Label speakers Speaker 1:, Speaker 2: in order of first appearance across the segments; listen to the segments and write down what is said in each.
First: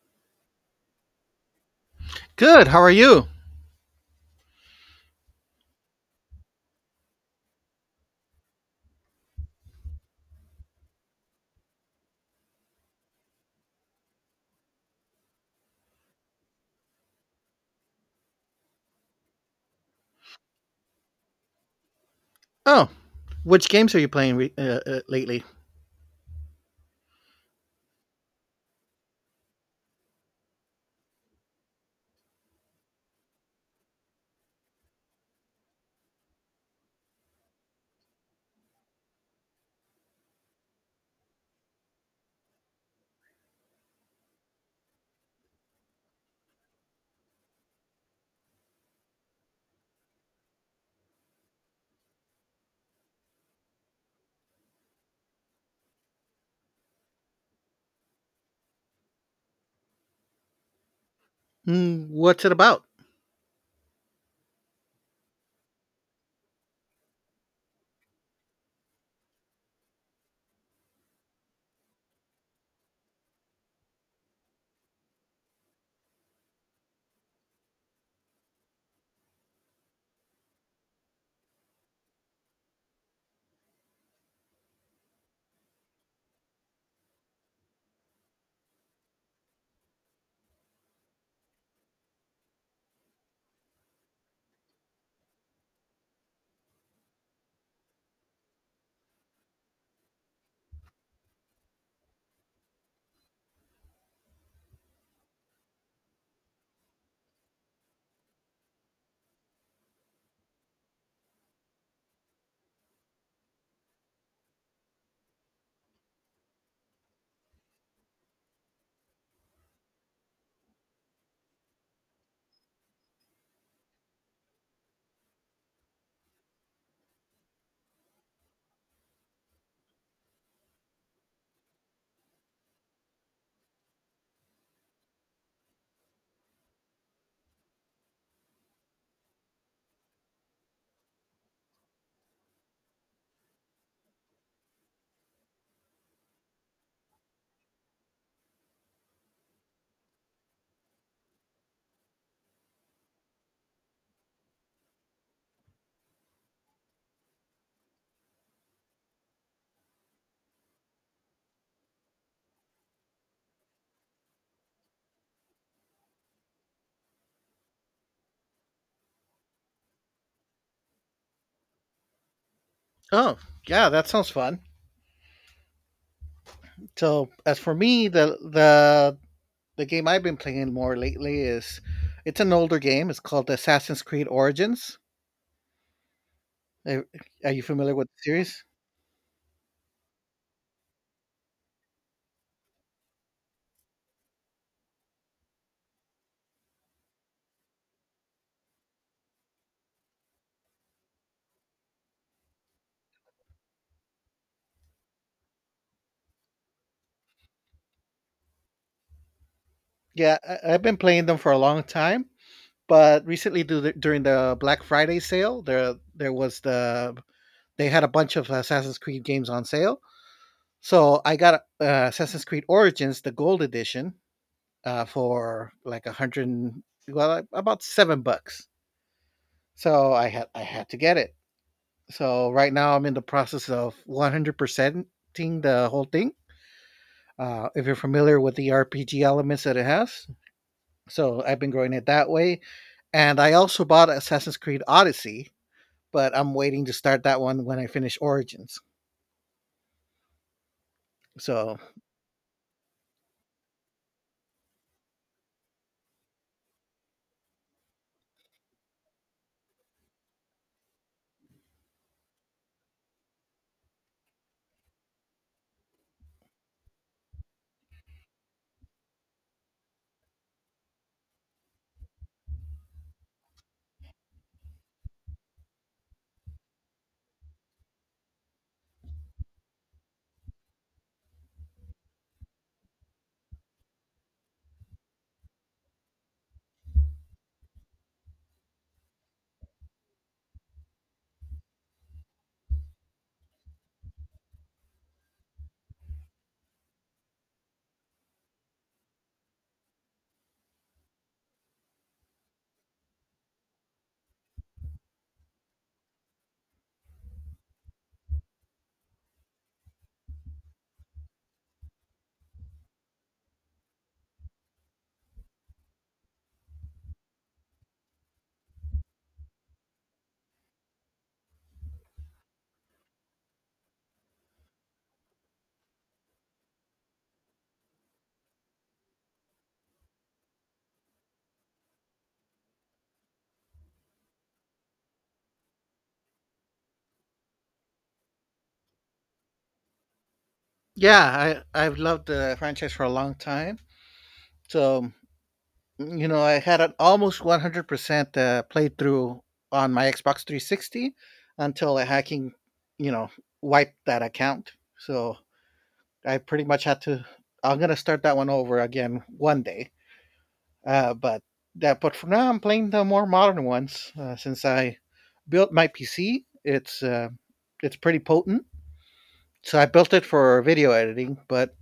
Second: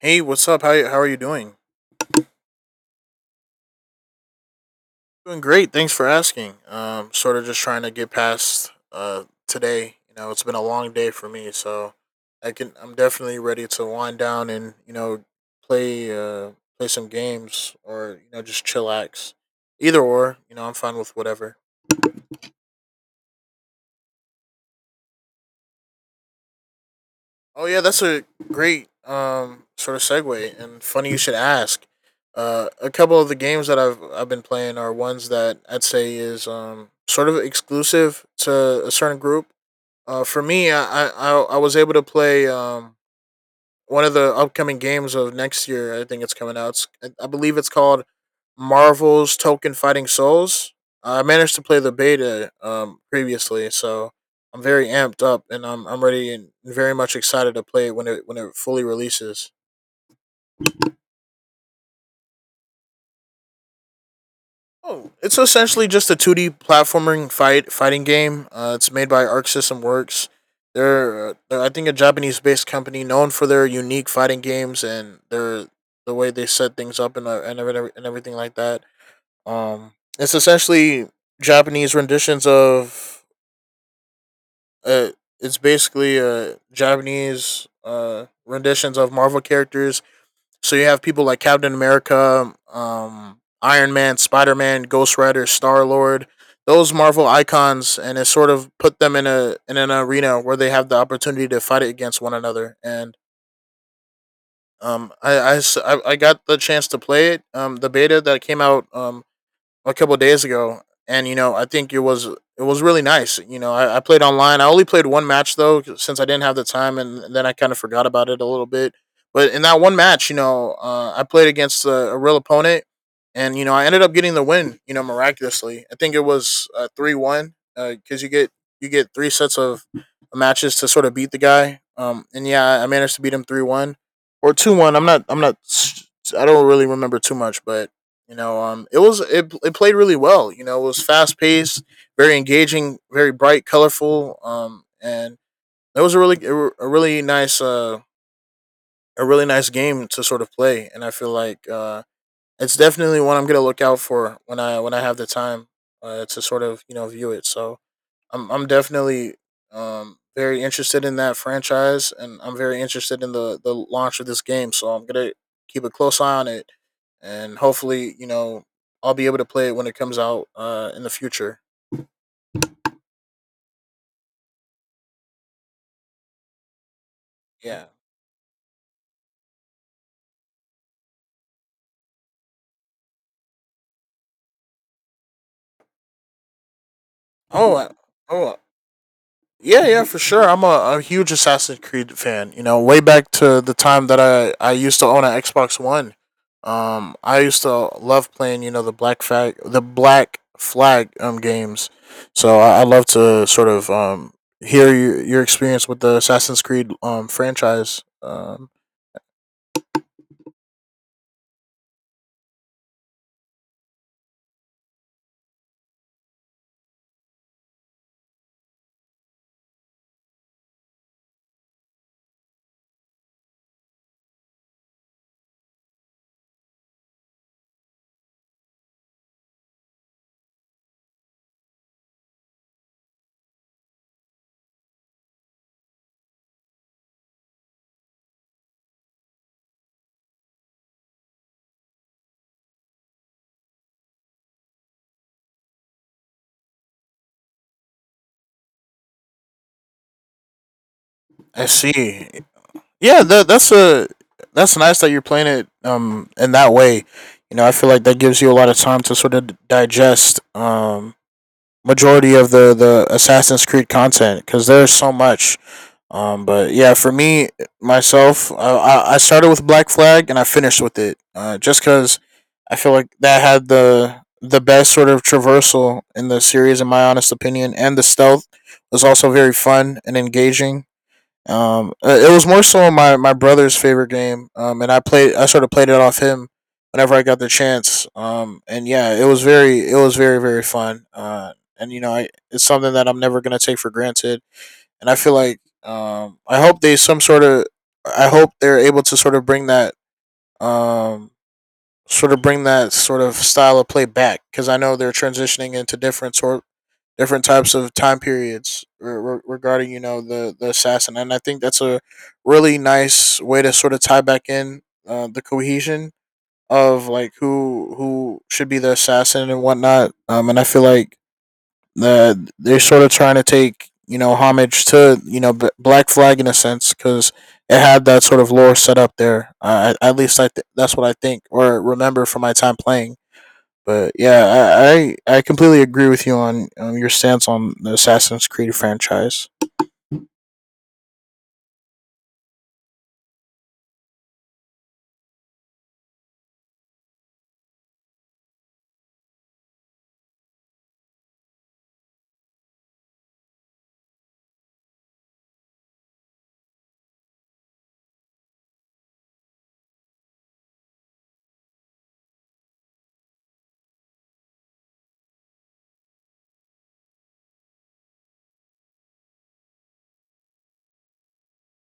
Speaker 1: Hey, what's up? How are you doing?
Speaker 2: Good. How are you?
Speaker 1: Doing great. Thanks for asking. Sort of just trying to get past today. You know, it's been a long day for me, so I'm definitely ready to wind down and, you know, play uh play some games, or, you know, just chillax. Either or, you know, I'm fine with whatever.
Speaker 2: Oh, which games are you playing lately?
Speaker 1: Oh yeah, that's a great sort of segue, and funny you should ask. A couple of the games that I've been playing are ones that I'd say is sort of exclusive to a certain group. For me, I was able to play one of the upcoming games of next year. I think it's coming out. I believe it's called Marvel's Token Fighting Souls. I managed to play the beta previously, so I'm very amped up, and I'm ready and very much excited to play it when it fully releases.
Speaker 2: Mm, what's it about?
Speaker 1: Oh, it's essentially just a 2D platforming fighting game. It's made by Arc System Works. They're I think a Japanese based company, known for their unique fighting games and the way they set things up and and everything like that. Um, it's essentially Japanese renditions of Uh, Japanese renditions of Marvel characters. So you have people like Captain America, Iron Man, Spider Man, Ghost Rider, Star Lord. Those Marvel icons, and it sort of put them in a in an arena where they have the opportunity to fight it against one another. And um, I I got the chance to play it. The beta that came out a couple of days ago, and you know, I think it was really nice. You know, I played online. I only played one match though, since I didn't have the time, and then I kind of forgot about it a little bit. But in that one match, you know, I played against a real opponent, and you know, I ended up getting the win. You know, miraculously, I think it was 3-1, because you get three sets of matches to sort of beat the guy. And yeah, I managed to beat him 3-1 or 2-1. I don't really remember too much, but you know, it was it played really well. You know, it was fast paced, very engaging, very bright, colorful. And it was a really nice game to sort of play. And I feel like it's definitely one I'm gonna look out for when I have the time to sort of, you know, view it. So I'm definitely very interested in that franchise, and I'm very interested in the launch of this game. So I'm gonna keep a close eye on it, and hopefully, you know, I'll be able to play it when it comes out in the future.
Speaker 2: Oh, yeah, that sounds fun. So, as for
Speaker 1: Yeah.
Speaker 2: me, the game I've been playing more lately is it's an older game. It's called Assassin's Creed Origins. Are are you
Speaker 1: Oh. I-
Speaker 2: familiar with the
Speaker 1: Oh,
Speaker 2: series?
Speaker 1: yeah, yeah, for sure. I'm a huge Assassin's Creed fan. You know, way back to the time that I used to own an Xbox One. I used to love playing, you know, the Black Flag games. So I love to sort of hear your experience with the Assassin's Creed franchise.
Speaker 2: Yeah, I've been playing them for a long time, but recently during the Black Friday sale, there was the they had a bunch of Assassin's Creed games on sale. So I got Assassin's Creed Origins, the Gold Edition, for like a hundred, and- well, like, about $7. So I had to get it. So right now I'm in the process of 100 percenting the whole thing. If you're familiar with the RPG elements that it has, so I've been growing it that way. And I also bought Assassin's Creed Odyssey, but I'm waiting to start that one when I finish Origins.
Speaker 1: I
Speaker 2: So
Speaker 1: see. Yeah, that's nice that you're playing it in that way. You know, I feel like that gives you a lot of time to sort of digest majority of the Assassin's Creed content, because there's so much. But yeah, for me myself, I started with Black Flag and I finished with it. Just because I feel like that had the best sort of traversal in the series, in my honest opinion, and the stealth was also very fun and engaging. It was more so my brother's favorite game. And I sort of played it off him whenever I got the chance. And yeah, it was very fun. And you know, it's something that I'm never gonna take for granted. And I feel like I hope they're able to sort of bring that um sort of bring that sort of style of play back, because I know they're transitioning into different types of time periods regarding, you know, the assassin, and I think that's a really nice way to sort of tie back in the cohesion of like who should be the assassin and whatnot. And I feel like they're sort of trying to take, you know, homage to, you know, Black Flag in a sense, because it had that sort of lore set up there. At least that's what I think or remember from my time playing. But yeah, I completely agree with you on your stance on the Assassin's Creed franchise.
Speaker 2: yeah, I've loved the franchise for a long time. So mm, you know, I had an almost 100% playthrough on my Xbox 360 until a hacking, you know, wiped that account. So I pretty much had to. I'm gonna start that one over again one day. Uh, but but for now, I'm playing the more modern ones since I built my PC. It's pretty potent. So I built it for video editing, but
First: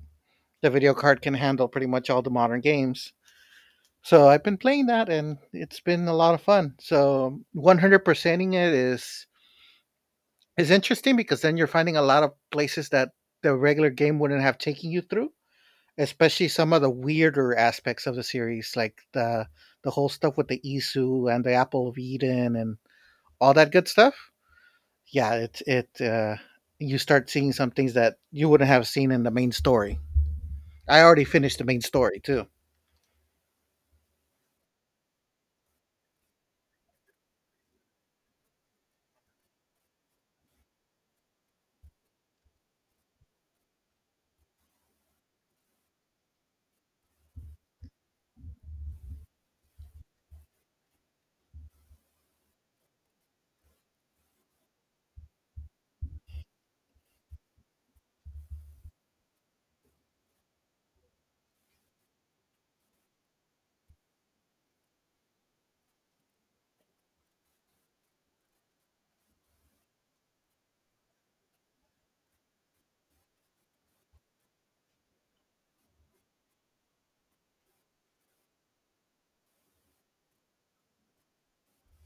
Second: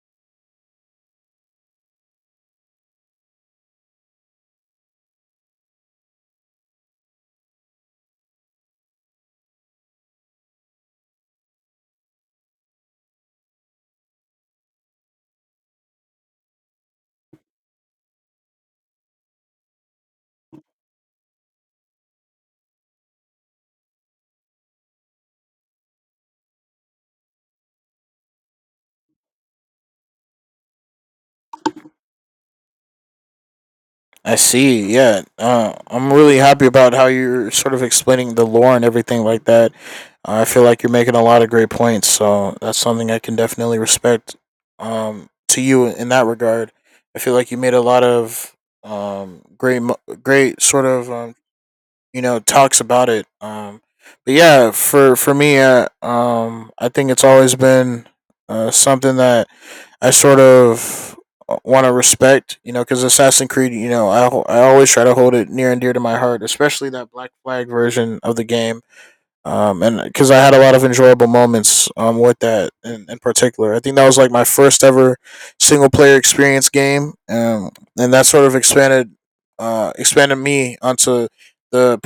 Speaker 2: the video card can handle pretty much all the modern games. So I've been playing that and it's been a lot of fun. So 100%ing it is interesting because then you're finding a lot of places that the regular game wouldn't have taken you through, especially some of the weirder aspects of the series like the whole stuff with the Isu and the Apple of Eden and all that good stuff. Yeah, it you start seeing some things that you wouldn't have seen in the main story. I already finished the main story too.
Speaker 1: I see. Yeah, I'm really happy about how you're sort of explaining the lore and everything like that. I feel like you're making a lot of great points, so that's something I can definitely respect to you in that regard. I feel like you made a lot of um, great, mo- great sort of you know, talks about it. But yeah, for me, I think it's always been something that I sort of want to respect, you know, because Assassin's Creed, you know, I always try to hold it near and dear to my heart, especially that Black Flag version of the game, and because I had a lot of enjoyable moments with that in particular. I think that was like my first ever single player experience game, and that sort of expanded me onto the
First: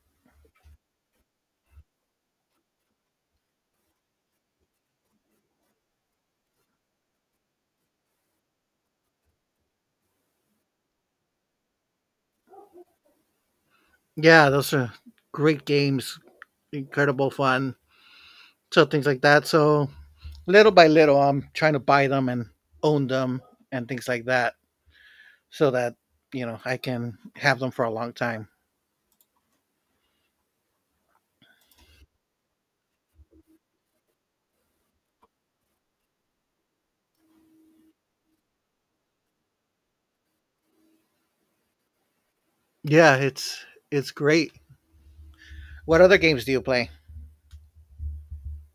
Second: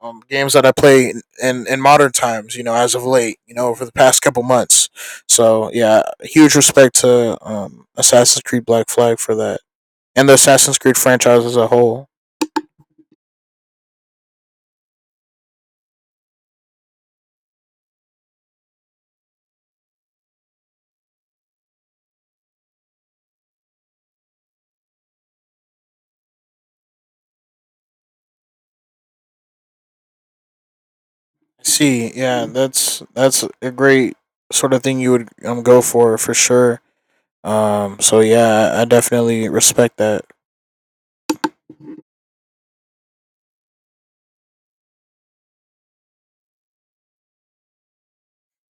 Speaker 1: um, games that I play in modern times. You know, as of late, you know, over the past couple months. So yeah, huge respect to Assassin's Creed Black Flag for that, and the Assassin's Creed franchise as a whole.
Speaker 2: Yeah, those are great games, incredible fun so things like that. So little by little, I'm trying to buy them and own them and things like that, so that you know I can have them for a long time.
Speaker 1: See, yeah, that's a great sort of thing you would go for sure. So yeah, I definitely respect that.
Speaker 2: Yeah, it's great. What other games do you play?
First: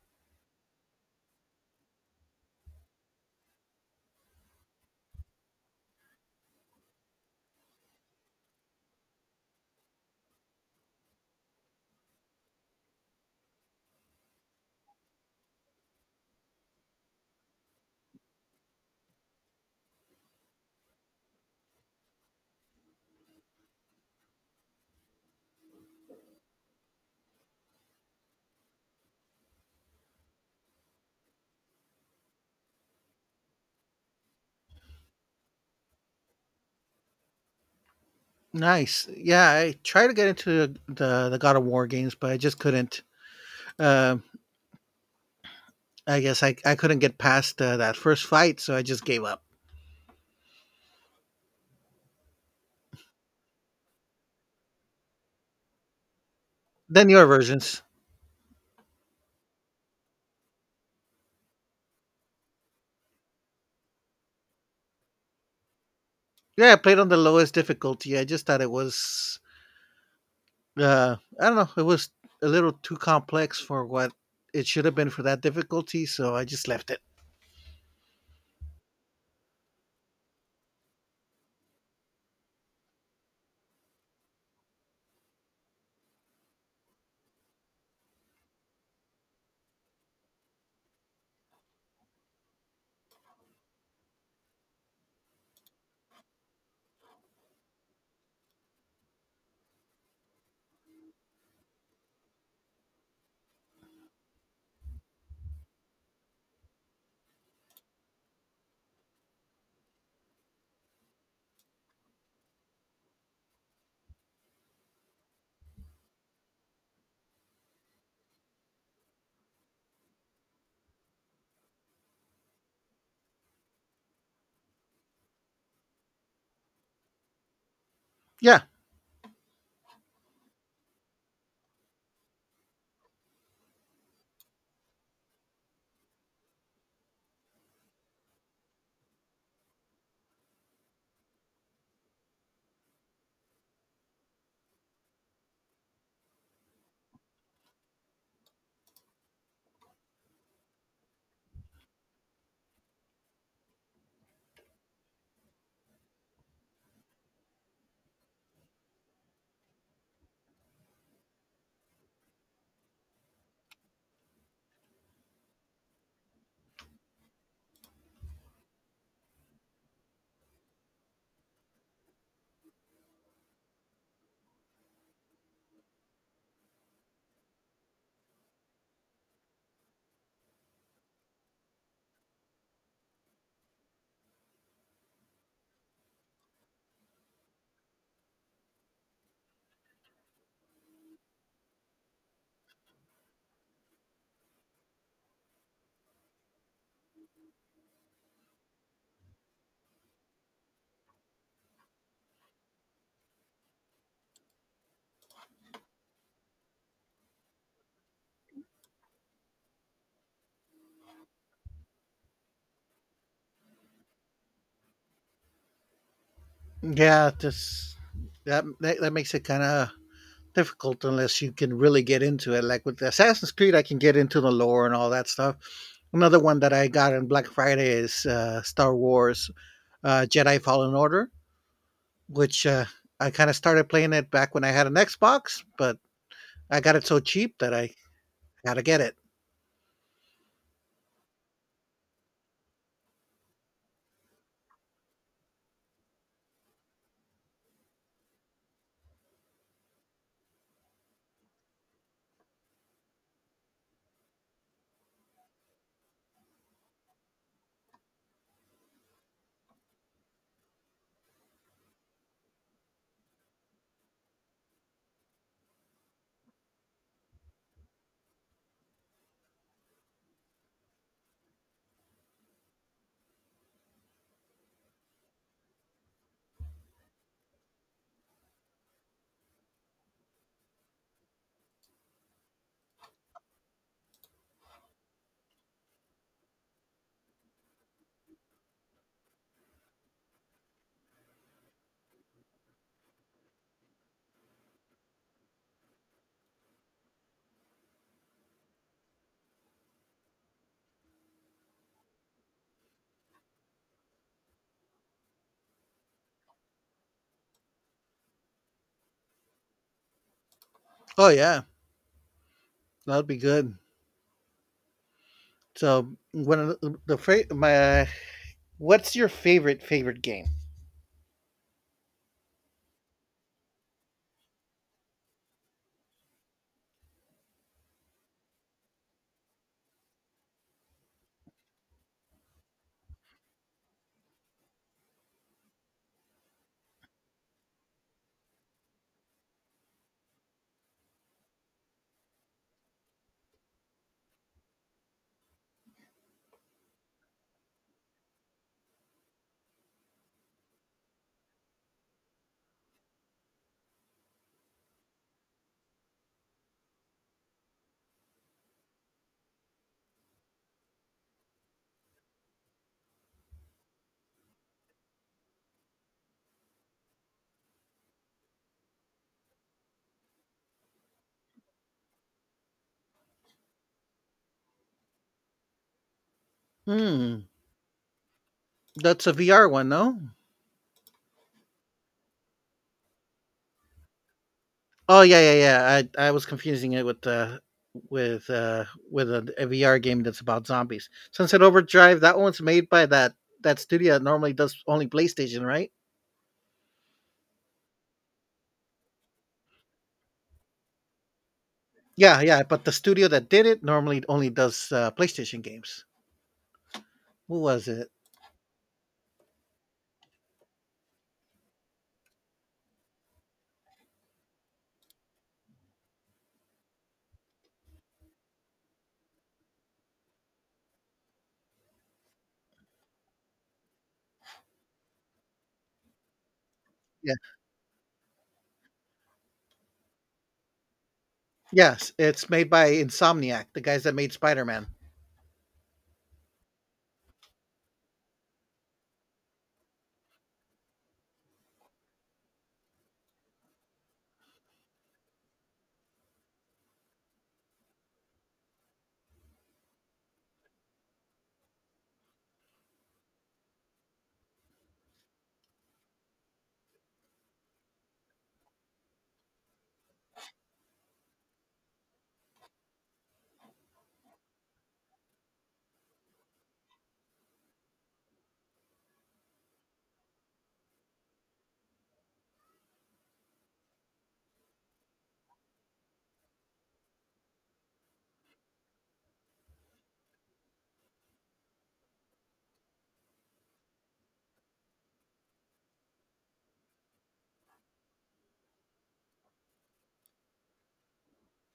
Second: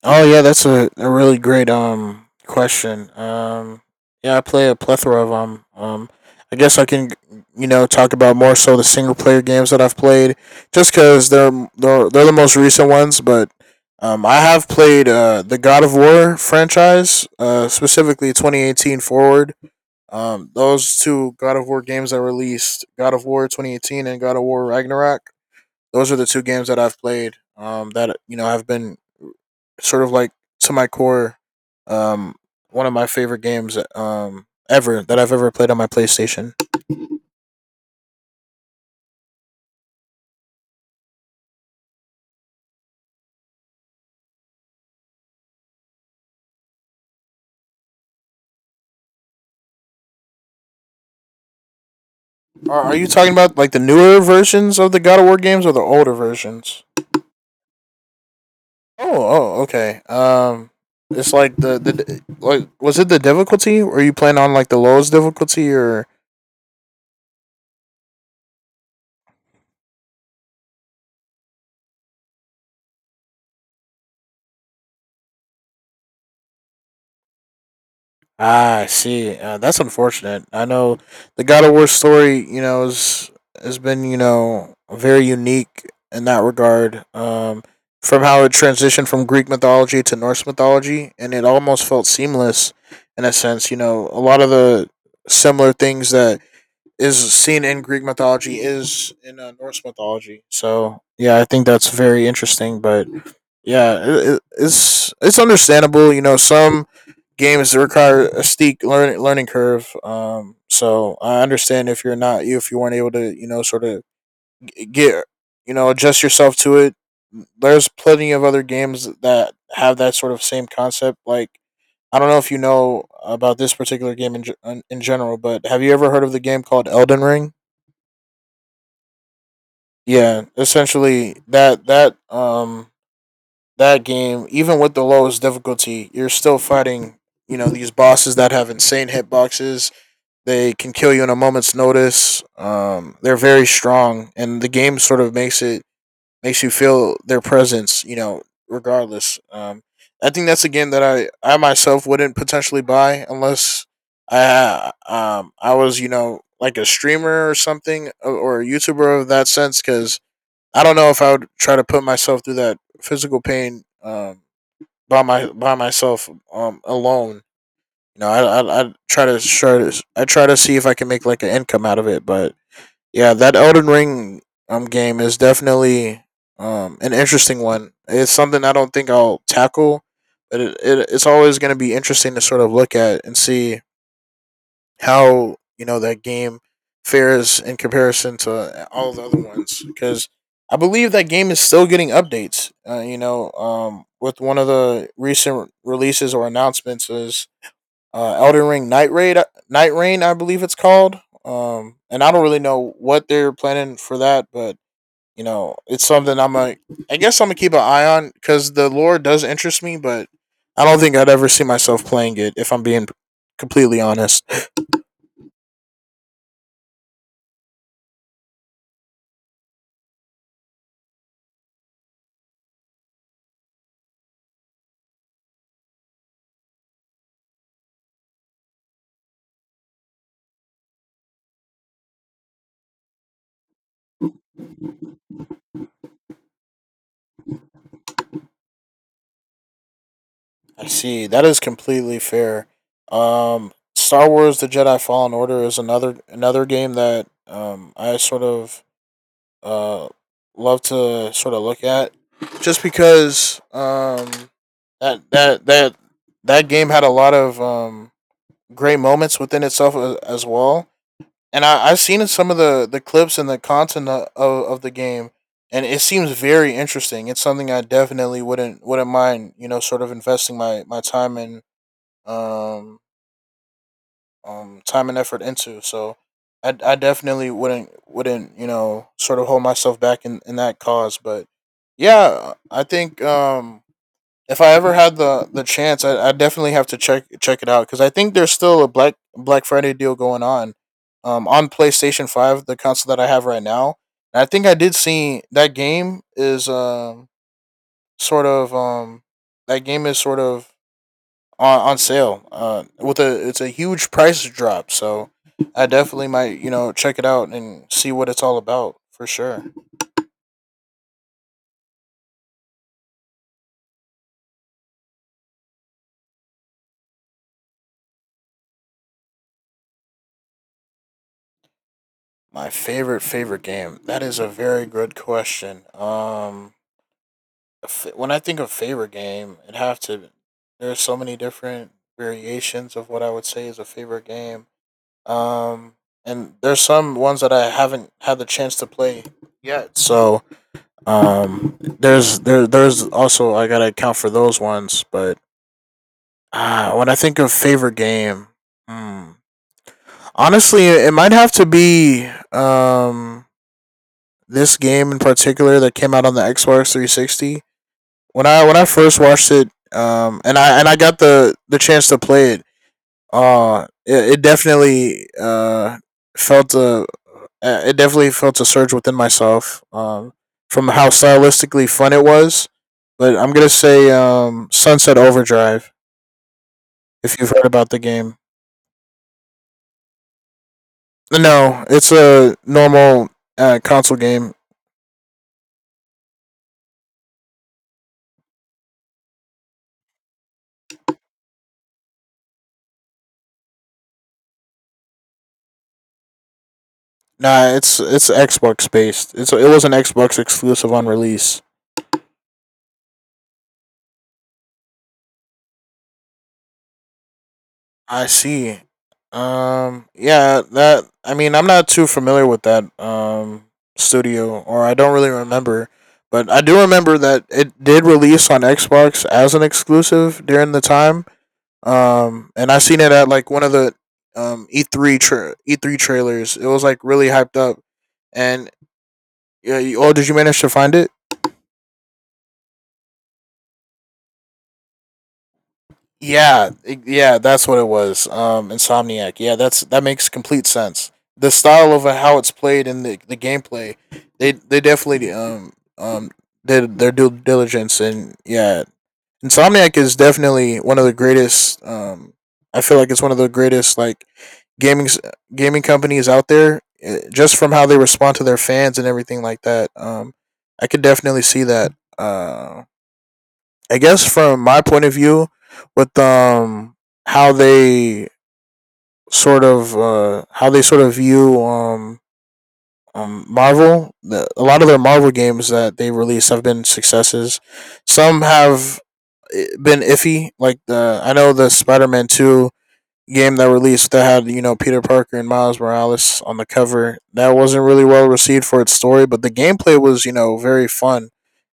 Speaker 1: Oh yeah, that's a really great question. Yeah, I play a plethora of I guess I can, you know, talk about more so the single player games that I've played, just because they're the most recent ones, but. I have played the God of War franchise, specifically 2018 forward. Those two God of War games that released, God of War 2018 and God of War Ragnarok, those are the two games that I've played. That, you know, have been sort of like to my core, um, one of my favorite games ever that I've ever played on my PlayStation.
Speaker 2: Nice. Yeah, I tried to get into the God of War games, but I just couldn't. Uh, I guess I couldn't get past that first fight, so I just gave up.
Speaker 1: Are you talking about like the newer versions of the God of War games or the older versions?
Speaker 2: Then your versions.
Speaker 1: Oh, oh, okay. It's like the like, was it the difficulty? Were you playing on like the lowest difficulty, or
Speaker 2: Yeah, I played on the lowest difficulty. I just thought it was uh, I don't know. It was a little too complex for what it should have been for that difficulty, so I just left it.
Speaker 1: ah, I see. That's unfortunate. I know the God of War story, you know, is has been, you know, very unique in that regard. From how it transitioned from Greek mythology to Norse mythology, and it almost felt seamless in a sense. You know, a lot of the similar things that is seen in Greek mythology is in Norse mythology. So yeah, I think that's very interesting. But yeah, it's understandable. You know, some games require a steep learning curve. So I understand if you're not you if you weren't able to, you know, sort of get you know, adjust yourself to it. There's plenty of other games that have that sort of same concept. Like, I don't know if you know about this particular game in general, but have you ever heard of the game called Elden Ring?
Speaker 2: Yeah,
Speaker 1: Yeah, essentially that that game, even with the lowest difficulty, you're still fighting, you know, these bosses that have insane hitboxes. They can kill you in a moment's notice. They're very strong, and the game sort of makes you feel their presence. You know, regardless. I think that's a game that I myself wouldn't potentially buy unless I I was like a streamer or something or a YouTuber of that sense because I don't know if I would try to put myself through that physical pain by my by myself alone, you know, I try to I try to see if I can make like an income out of it. But yeah, that Elden Ring game is definitely an interesting one. It's something I don't think I'll tackle, but it's always going to be interesting to sort of look at and see how, you know, that game fares in comparison to all the other ones because I believe that game is still getting updates. You know, with one of the recent releases or announcements is Elden Ring Night Raid, Night Rain, I believe it's called. And I don't really know what they're planning for that, but, you know, it's something I guess I'm gonna keep an eye on because the lore does interest me, but I don't think I'd ever see myself playing it if I'm being completely honest.
Speaker 2: yeah. This that makes it kind of difficult unless you can really get into it. Like with Assassin's Creed, I can get into the lore and all that stuff. Another one that I got on Black Friday is Star Wars Jedi Fallen Order, which I kind of started playing it back when I had an Xbox, but I got it so cheap that I had to get it.
Speaker 1: I see, that is completely fair. Star Wars: The Jedi Fallen Order is another game that I sort of uh love to sort of look at, just because that that that that game had a lot of great moments within itself as well. And I've seen in some of the clips and the content of the game, and it seems very interesting. It's something I definitely wouldn't mind, you know, sort of investing my time in um time and effort into. So I definitely wouldn't you know sort of hold myself back in that cause. But yeah, I think if I ever had the chance, I definitely have to check it out because I think there's still a Black Friday deal going on. On PlayStation Five, the console that I have right now, and I think I did see that game is sort of um that game is sort of on sale. With a it's a huge price drop, so I definitely might, you know, check it out and see what it's all about for sure.
Speaker 2: Oh yeah, that'd be good. So one of the fra- my what's your favorite game?
Speaker 1: My favorite game. That is a very good question. When I think of favorite game, it have to. There's so many different variations of what I would say is a favorite game. Um, and there's some ones that I haven't had the chance to play yet. So there's also I gotta account for those ones, but, ah, when I think of favorite game, hmm. honestly, it might have to be this game in particular that came out on the Xbox 360. When I first watched it, and I got the chance to play it, it definitely felt a it definitely felt a surge within myself, from how stylistically fun it was. But I'm gonna say Sunset Overdrive, if
Speaker 2: Hmm,
Speaker 1: you've heard about the game.
Speaker 2: that's a VR one, no?
Speaker 1: No, it's a normal console game.
Speaker 2: Oh yeah, yeah, yeah. I was confusing it with with uh with a, VR game that's about zombies. Sunset Overdrive. That one's made by that studio that normally does only PlayStation, right?
Speaker 1: Nah, it's Xbox based. It's it was an Xbox exclusive on release.
Speaker 2: Yeah, yeah. But the studio that did it normally only does PlayStation games. Who was it?
Speaker 1: I see. Yeah, that I mean, I'm not too familiar with that studio, or I don't really remember. But I do remember that it did release on Xbox as an exclusive during the time. And I seen it at like one of the E3 trailers. It was like really
Speaker 2: Yeah.
Speaker 1: hyped up, and yeah. Oh, did you manage to find it?
Speaker 2: Yes, it's made by Insomniac, the guys that made Spider Man.
Speaker 1: Yeah. Yeah, that's what it was. Insomniac. Yeah, that's that makes complete sense. The style of how it's played and the gameplay, they definitely um did their due diligence and yeah, Insomniac is definitely one of the greatest. I feel like it's one of the greatest like gaming s- gaming companies out there. Just from how they respond to their fans and everything like that. I could definitely see that. Uh I guess from my point of view, with how they how they sort of view Marvel, a lot of their Marvel games that they release have been successes. Some have been iffy, like the I know the Spider Man Two game that released that had, you know, Peter Parker and Miles Morales on the cover. That wasn't really well received for its story, but the gameplay was, you know, very fun,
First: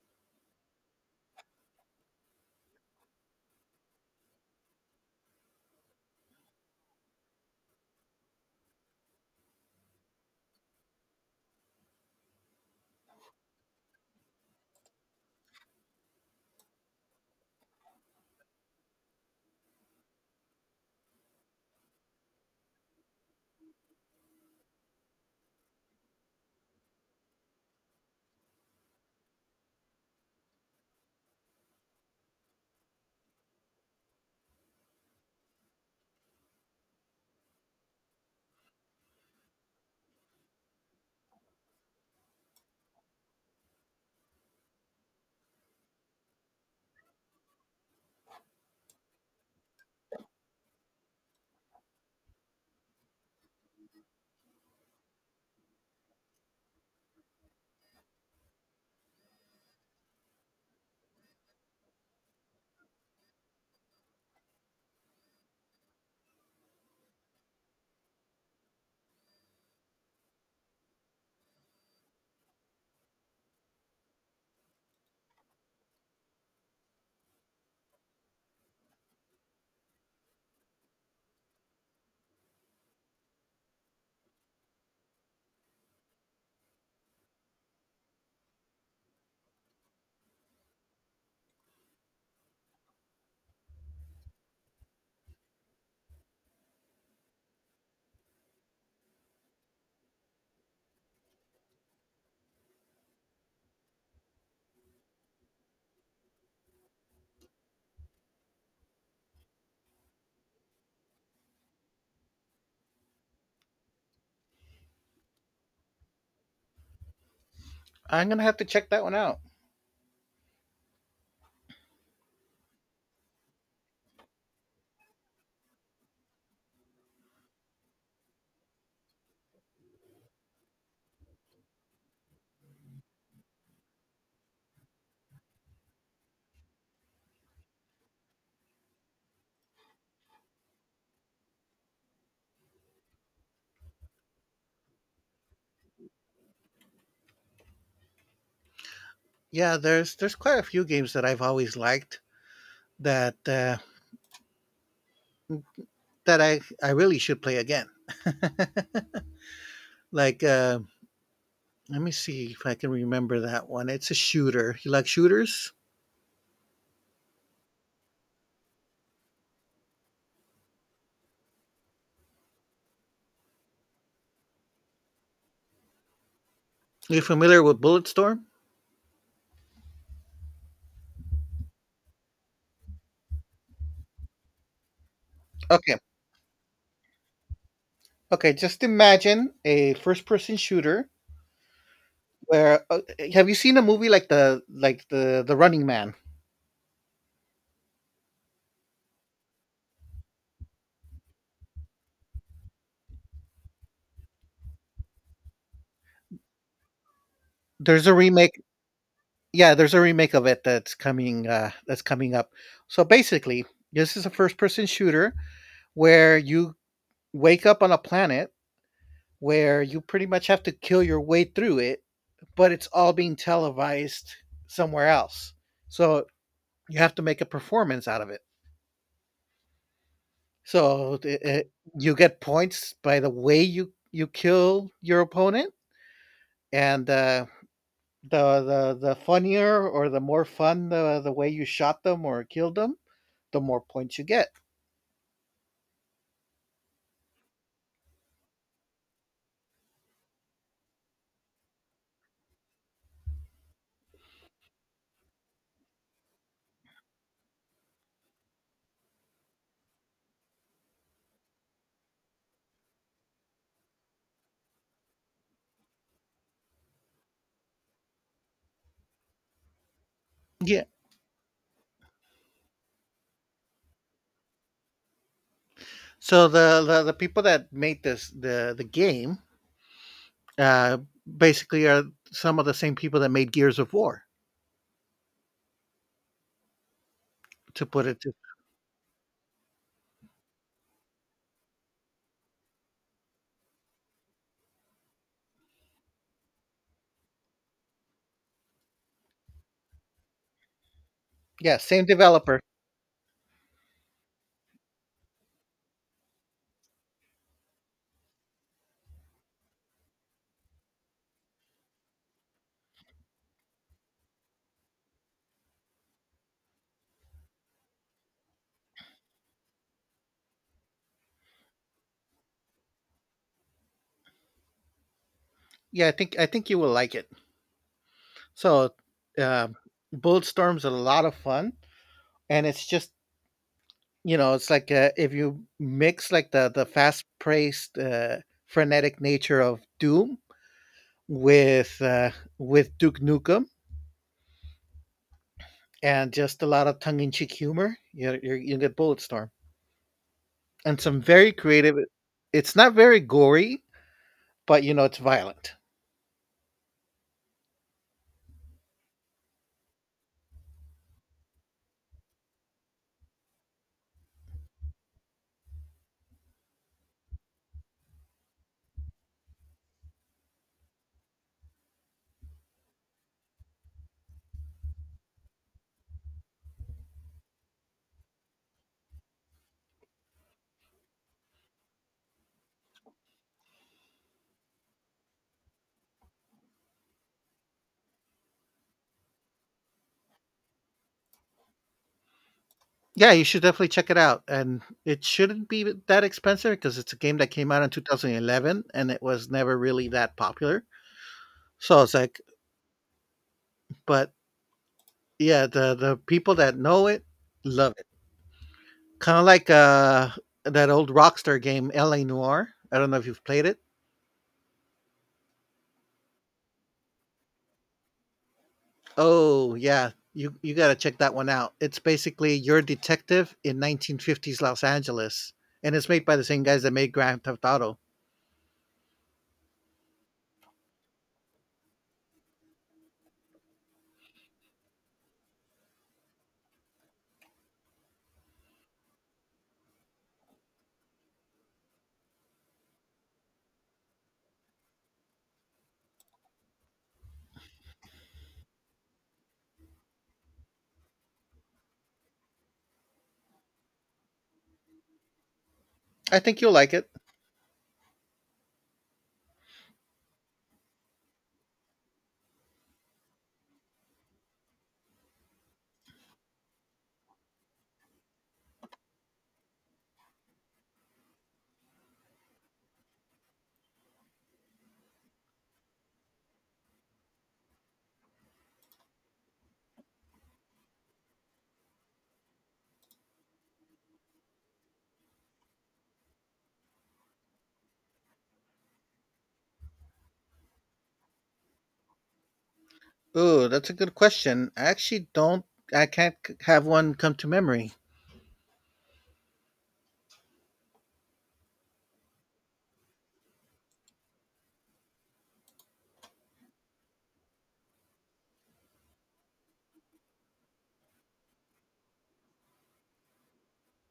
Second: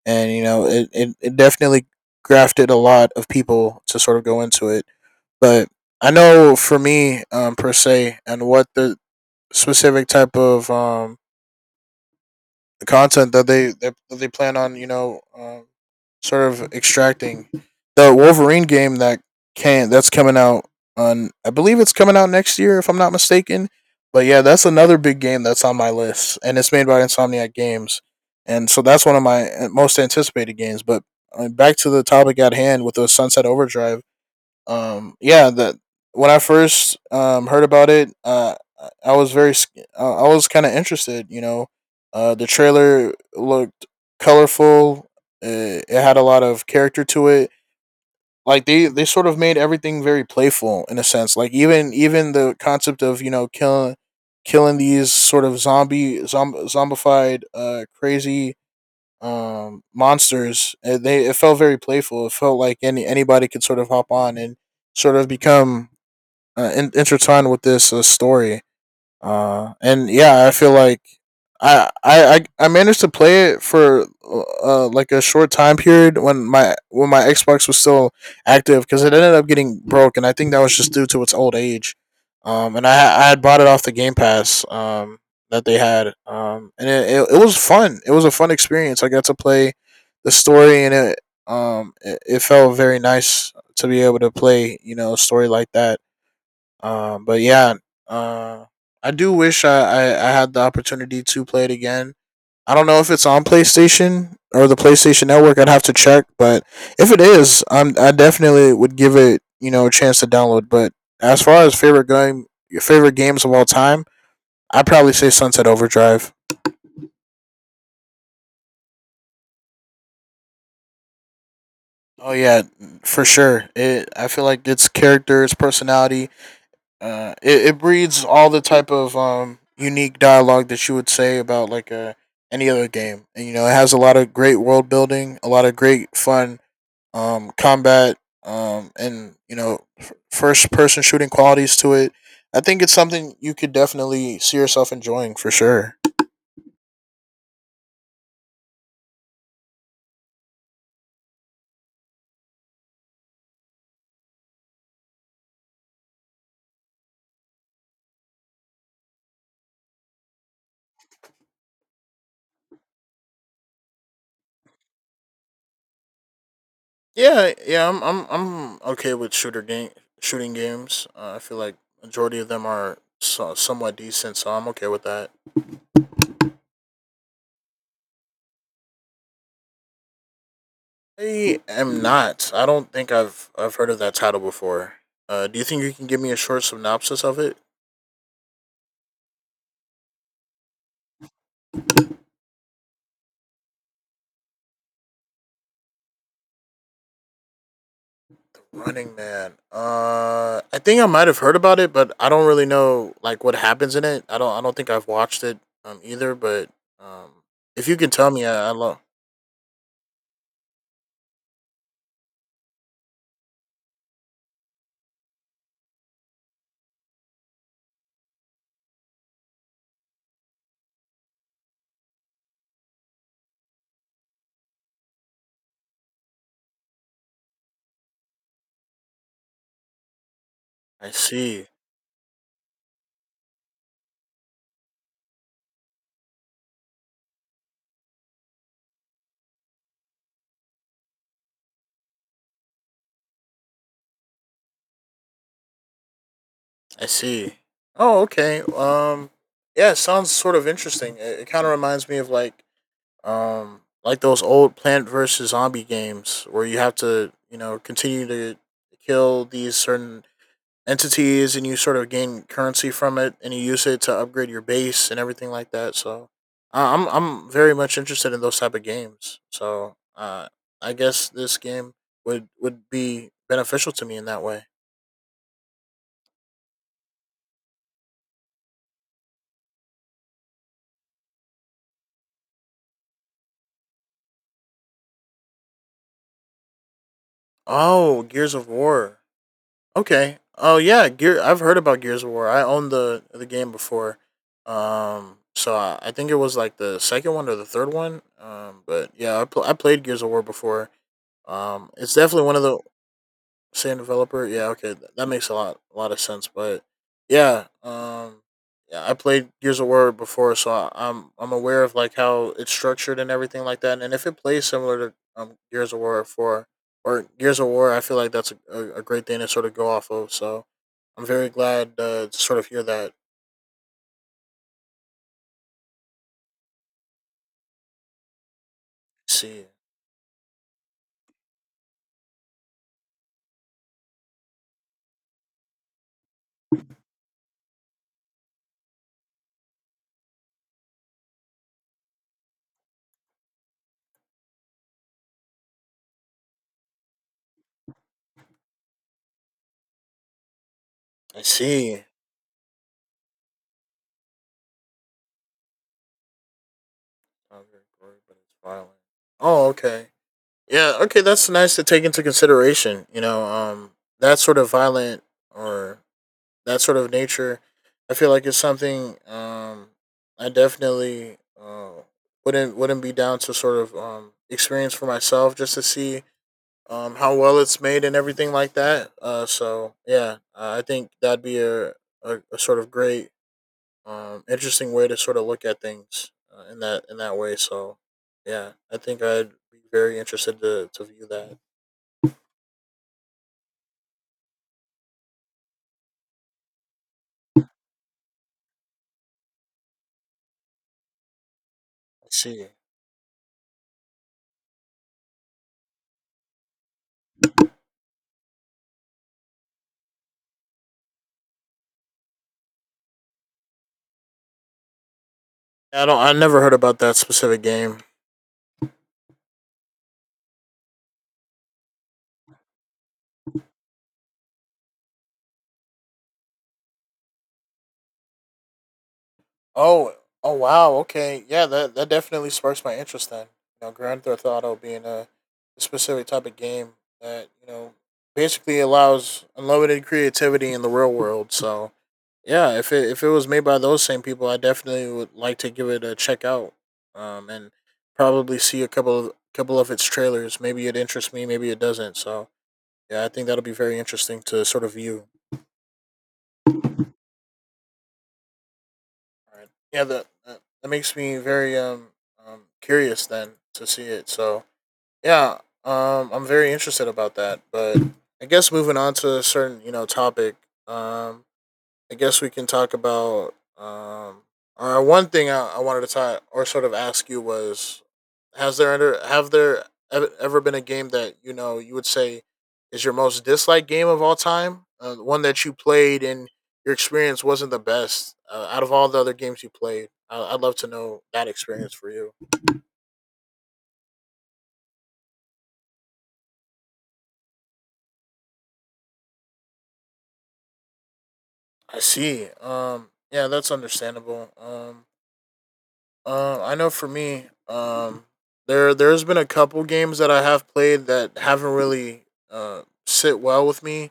Speaker 1: and you know it definitely grafted a lot of people to sort of go into it. But I know for me per se, and what the specific type of content they plan on you know sort of extracting, the Wolverine game that's coming out on I believe it's coming out next year if I'm not mistaken. But yeah, that's another big game that's on my list, and it's made by Insomniac Games, and so that's one of my most anticipated games. But back to the topic at hand with the Sunset Overdrive, yeah, that when I first heard about it I was very I was kind of interested, you know, the trailer looked colorful. It had a lot of character to it, like they sort of made everything very playful in a sense, like even the concept of, you know, killing these sort of zombified crazy monsters. It felt very playful. It felt like anybody could sort of hop on and sort of become in, intertwined with this story. And yeah, I feel like I managed to play it for like a short time period when my Xbox was still active because it ended up getting broke, and I think that was just due to its old age. And I had bought it off the Game Pass that they had, and it was fun. It was a fun experience. I got to play the story, and it felt very nice to be able to play, you know, a story like that. But yeah, uh, I do wish I had the opportunity to play it again. I don't know if it's on PlayStation or the PlayStation Network. I'd have to check, but if it is, I'm I definitely would give it, you know, a chance to download. But as far as favorite game, your favorite games of all time, I'd probably say Sunset Overdrive.
Speaker 2: I'm gonna have to check that one out.
Speaker 1: Oh yeah, for sure. It I feel like its character, its personality, it breeds all the type of unique dialogue that you would say about like a any other game, and you know it has a lot of great world building, a lot of great fun combat, and you know first person shooting qualities to it. I think it's something you could definitely see yourself enjoying for sure.
Speaker 2: Yeah, there's quite a few games that I've always liked that that I really should play again. Like, let me see if I can remember that one. It's a shooter. You like shooters?
Speaker 1: Yeah, yeah, I'm okay with shooter game shooting games. I feel like majority of them are somewhat decent, so I'm okay with that.
Speaker 2: You familiar with Bulletstorm?
Speaker 1: I am not. I don't think I've heard of that title before. Do you think you
Speaker 2: Okay,
Speaker 1: can give me a short synopsis of it?
Speaker 2: okay. Just imagine a first-person shooter where have you seen a movie like the Running Man?
Speaker 1: Running Man. I think I might have heard about it, but I don't really know like what happens in it. I don't think I've watched it either. But um, if you
Speaker 2: There's
Speaker 1: can
Speaker 2: a
Speaker 1: tell me,
Speaker 2: remake.
Speaker 1: I love.
Speaker 2: Yeah, there's a remake of it that's coming up. So basically, this is a first-person shooter where you wake up on a planet where you pretty much have to kill your way through it, but it's all being televised somewhere else. So you have to make a performance out of it.
Speaker 1: I
Speaker 2: So
Speaker 1: see.
Speaker 2: you get points by the way you kill your opponent, and the funnier or the more fun the way you shot them or killed them, the more points you get.
Speaker 1: I see. Oh, okay. Yeah, it sounds sort of interesting. It kind of reminds me of like, like those old Plant versus Zombie games where you have to, you know, continue to kill these certain entities, and you sort of gain currency from it and you use it to upgrade your base and everything like that. So I'm very much interested in those type of games. So
Speaker 2: Yeah.
Speaker 1: I guess this game would be beneficial to me in that way.
Speaker 2: So the people that made this the game uh, basically, are some of the same people that made Gears of War. To put it,
Speaker 1: Oh,
Speaker 2: to,
Speaker 1: Gears of War. Okay. Oh yeah, Gear. I've heard about Gears of War. I owned the game before. So I think it was like the second one or the third one. But yeah, I played Gears of War before.
Speaker 2: yeah, same
Speaker 1: It's definitely one
Speaker 2: developer.
Speaker 1: of the same developer. Yeah, okay, that makes a lot of sense. But yeah, yeah, I played Gears of War before, so I'm aware of like how it's structured and everything like that. And if it plays similar to Gears of War four or Gears of War, I feel like that's a great thing to sort of go off of. So I'm very glad to sort of hear that.
Speaker 2: Yeah, I think you will like it. So,
Speaker 1: See,
Speaker 2: um, Bulletstorm's a lot of fun, and it's just you know, it's like if you mix like the fast paced, frenetic nature of Doom with uh, with Duke Nukem and just a lot of tongue in cheek humor, you get Bulletstorm and some
Speaker 1: I
Speaker 2: very creative.
Speaker 1: see.
Speaker 2: It's not very gory, but you know, it's violent.
Speaker 1: Not very gory, but it's violent. Oh, okay. Yeah, okay. That's nice to take into consideration. That sort of violent or that sort of nature, I feel like it's something I definitely wouldn't be down to sort of experience for myself just to see how well it's made and everything like that. So I think that'd be a sort of great, interesting way to sort of look at things in that way. So yeah, I think I'd be very interested to view that.
Speaker 2: Yeah, you should definitely check it out, and it shouldn't be that expensive because it's a game that came out in 2011 and it was never really that popular. So it's
Speaker 1: Let's
Speaker 2: like,
Speaker 1: see.
Speaker 2: but yeah, the people that know it love it. Kind of like that old Rockstar game, L.A. Noir. I don't know if you've played it.
Speaker 1: I don't. I never heard about that specific game.
Speaker 2: Oh yeah, you gotta check that one out. It's basically your detective in 1950s Los Angeles, and it's made by the same guys that made Grand Theft Auto.
Speaker 1: Oh, oh wow. Okay, yeah. That definitely sparks my interest. Then Grand Theft Auto being a specific type of game that basically allows unlimited creativity in the real world. So yeah, if it was made by those same people, I definitely would like to give it a check out. And Probably see a couple of its trailers. Maybe it interests me. Maybe it doesn't. So yeah, I think that'll be very interesting to sort of view.
Speaker 2: I think you'll like it.
Speaker 1: All right. Yeah, that makes me very curious then to see it. So yeah, I'm very interested about that. But I guess moving on to a certain topic. Um, I guess we can talk about or one thing I wanted to talk or sort of ask you was has there under have there ever been a game that you know you would say is your most disliked game of all time, one that you played and your experience wasn't the best, out of all the other games you played. I'd love to know that experience for you.
Speaker 2: Oh, that's a good question. I actually don't. I can't c- Have one come to memory.
Speaker 1: I see. Yeah, that's understandable. I know for me, there's been a couple games that I have played that haven't really sit well with me,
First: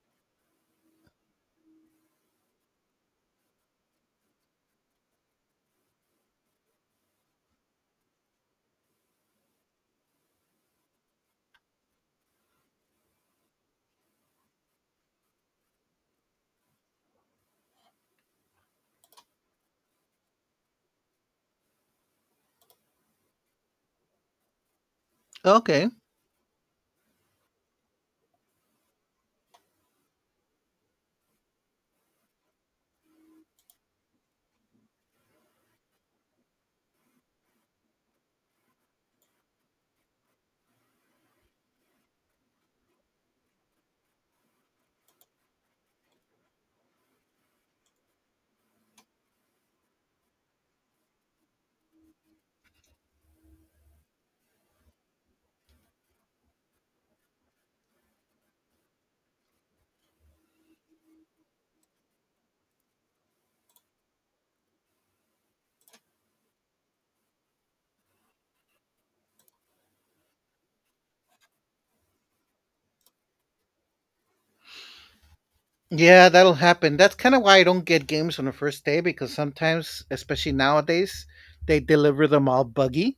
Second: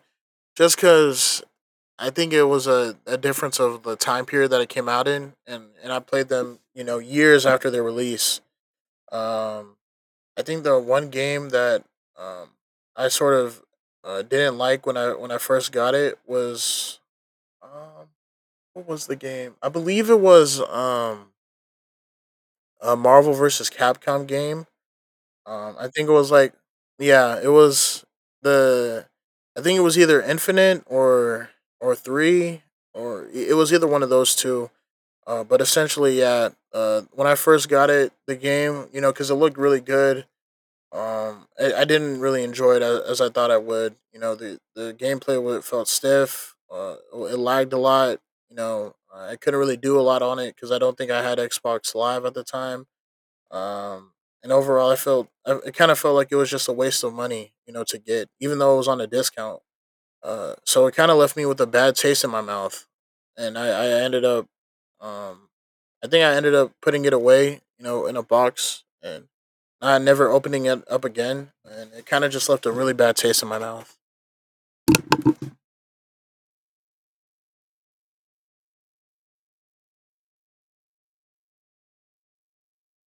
Speaker 1: just because I think it was a difference of the time period that it came out in, and I played them, you know, years after their release. Um, I think the one game that um, I sort of didn't like when I first got it was, um, what was the game? I believe it was, a Marvel versus Capcom game. I
Speaker 2: Okay.
Speaker 1: think it was like, yeah, it was the, I think it was either Infinite or three, or it was either one of those two. But essentially, when I first got it, the game, you know, because it looked really good. I didn't really enjoy it as I thought I would. You know, the gameplay felt stiff. It lagged a lot. You know, I couldn't really do a lot on it because I don't think I had Xbox Live at the time, um, and overall, I felt it kind of felt like it was just a waste of money, you know, to get, even though it was on a discount. So it kind of left me with a bad taste in my mouth, and I ended up, um, I think I ended up putting it away, you know, in a box and not never opening it up again, and it kind of just left a really bad taste in my mouth.
Speaker 2: Yeah, that'll happen. That's kind of why I don't get games on the first day because sometimes, especially nowadays, they deliver them all buggy,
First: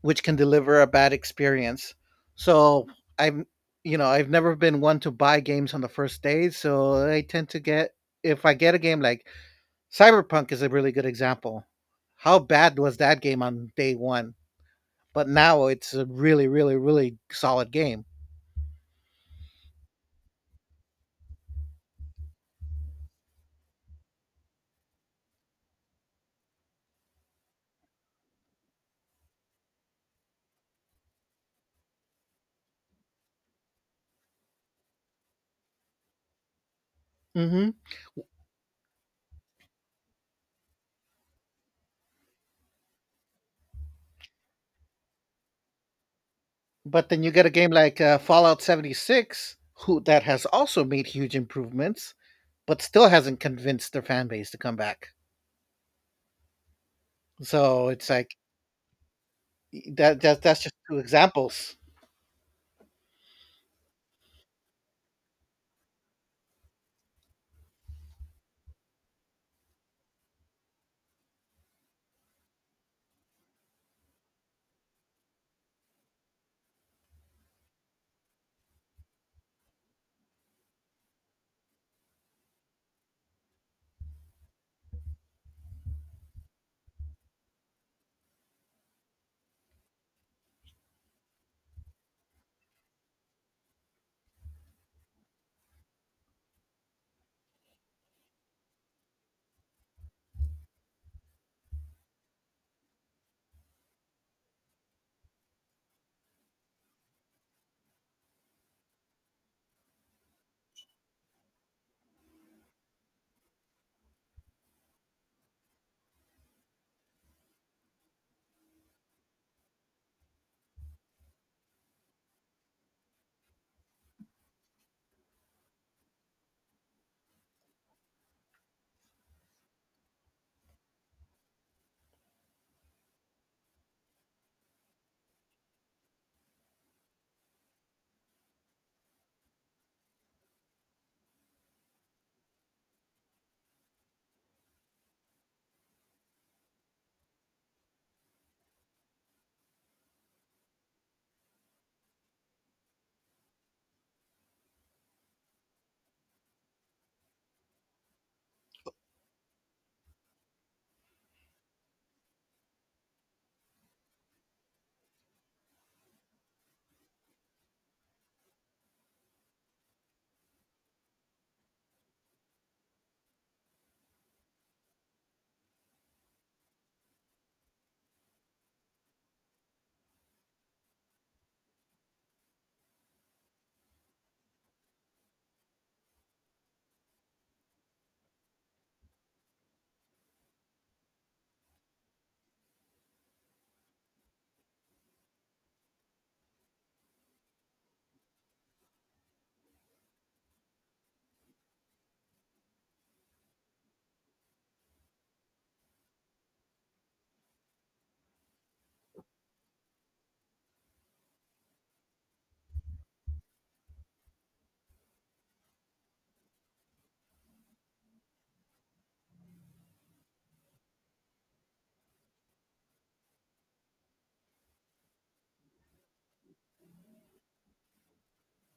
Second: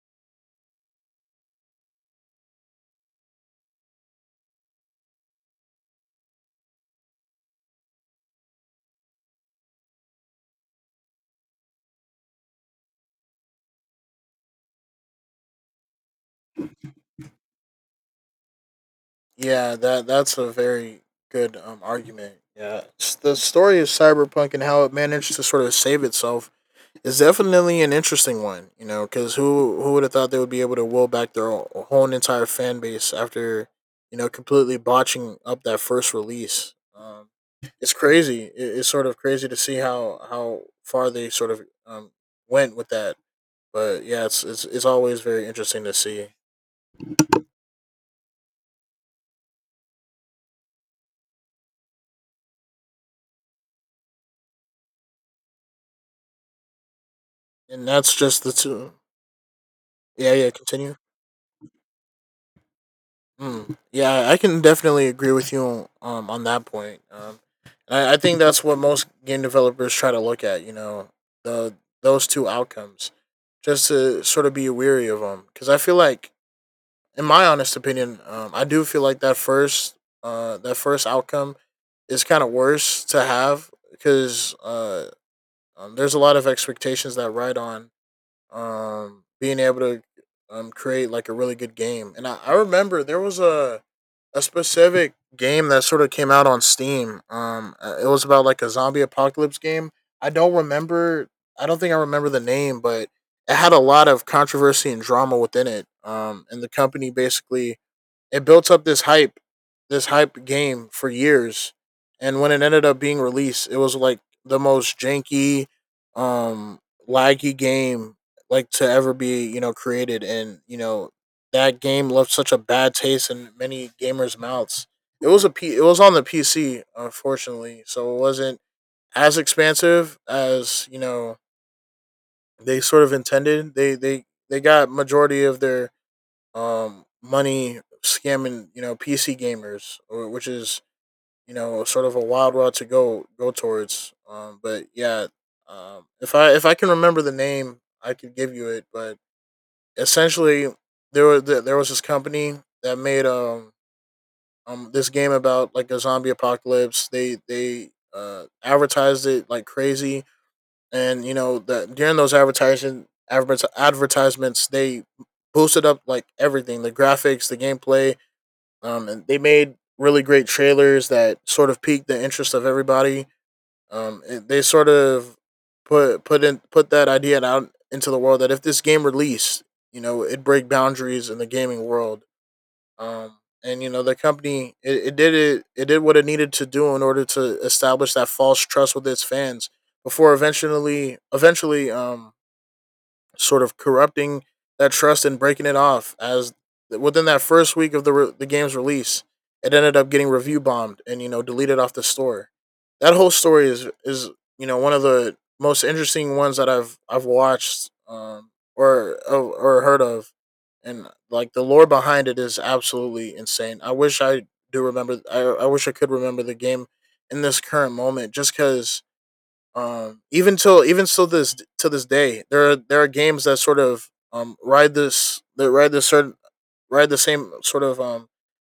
Speaker 2: which can deliver a bad experience. So I'm, you know, I've never been one to buy games on the first day. So I tend to get, if I get a game like Cyberpunk is a really good example. How bad was that game on day one? But now it's a really, really, really solid game.
Speaker 1: Yeah, that's a very good, argument. Yeah, the story of Cyberpunk and how it managed to sort of save itself. It's definitely an interesting one, you know, because who would have thought they would be able to will back their whole entire fan base after, you know, completely botching up that first release?
Speaker 2: Hmm.
Speaker 1: It's crazy. It's sort of crazy to see how far they sort of went with that. But yeah, it's always very interesting to see,
Speaker 2: But then you get a game like Fallout 76, who that has also made huge improvements, but still hasn't convinced their fan base to come back.
Speaker 1: and
Speaker 2: So it's
Speaker 1: that's
Speaker 2: like
Speaker 1: just the two.
Speaker 2: e, that.
Speaker 1: Yeah,
Speaker 2: That
Speaker 1: yeah.
Speaker 2: that's just two
Speaker 1: Continue.
Speaker 2: examples.
Speaker 1: Mm, yeah, I can definitely agree with you on that point. I think that's what most game developers try to look at. You know, the those two outcomes, just to sort of be weary of them. Because I feel like, in my honest opinion, I do feel like that first outcome is kind of worse to have because, there's a lot of expectations that ride on being able to create like a really good game. And I remember there was a specific game that sort of came out on Steam. It was about like a zombie apocalypse game. I don't remember I don't think I remember the name, but it had a lot of controversy and drama within it. And the company basically, it built up this hype game for years, and when it ended up being released, it was like the most janky, um, laggy game like to ever be, you know, created, and you know that game left such a bad taste in many gamers' mouths. It was a it was on the PC, unfortunately, so it wasn't as expansive as you know they sort of intended. They got majority of their, money scamming, you know, PC gamers, which is, you know, sort of a wild route to go towards. But yeah, if I can remember the name, I could give you it. But essentially, there were there there was this company that made this game about like a zombie apocalypse. They advertised it like crazy, and you know that during those advertisements they boosted up like everything, the graphics, the gameplay, and they made really great trailers that sort of piqued the interest of everybody. They sort of put that idea out into the world that if this game released, you know, it'd break boundaries in the gaming world. Um, and you know, the company, it did it it did what it needed to do in order to establish that false trust with its fans before eventually sort of corrupting that trust and breaking it off as within that first week of the the game's release, it ended up getting review bombed and, you know, deleted off the store. That whole story is, you know, one of the most interesting ones that I've watched, or heard of. And like the lore behind it is absolutely insane. I wish I wish I could remember the game in this current moment just because, even till even so this to this day, there are, games that sort of ride this that ride this certain, ride the same sort of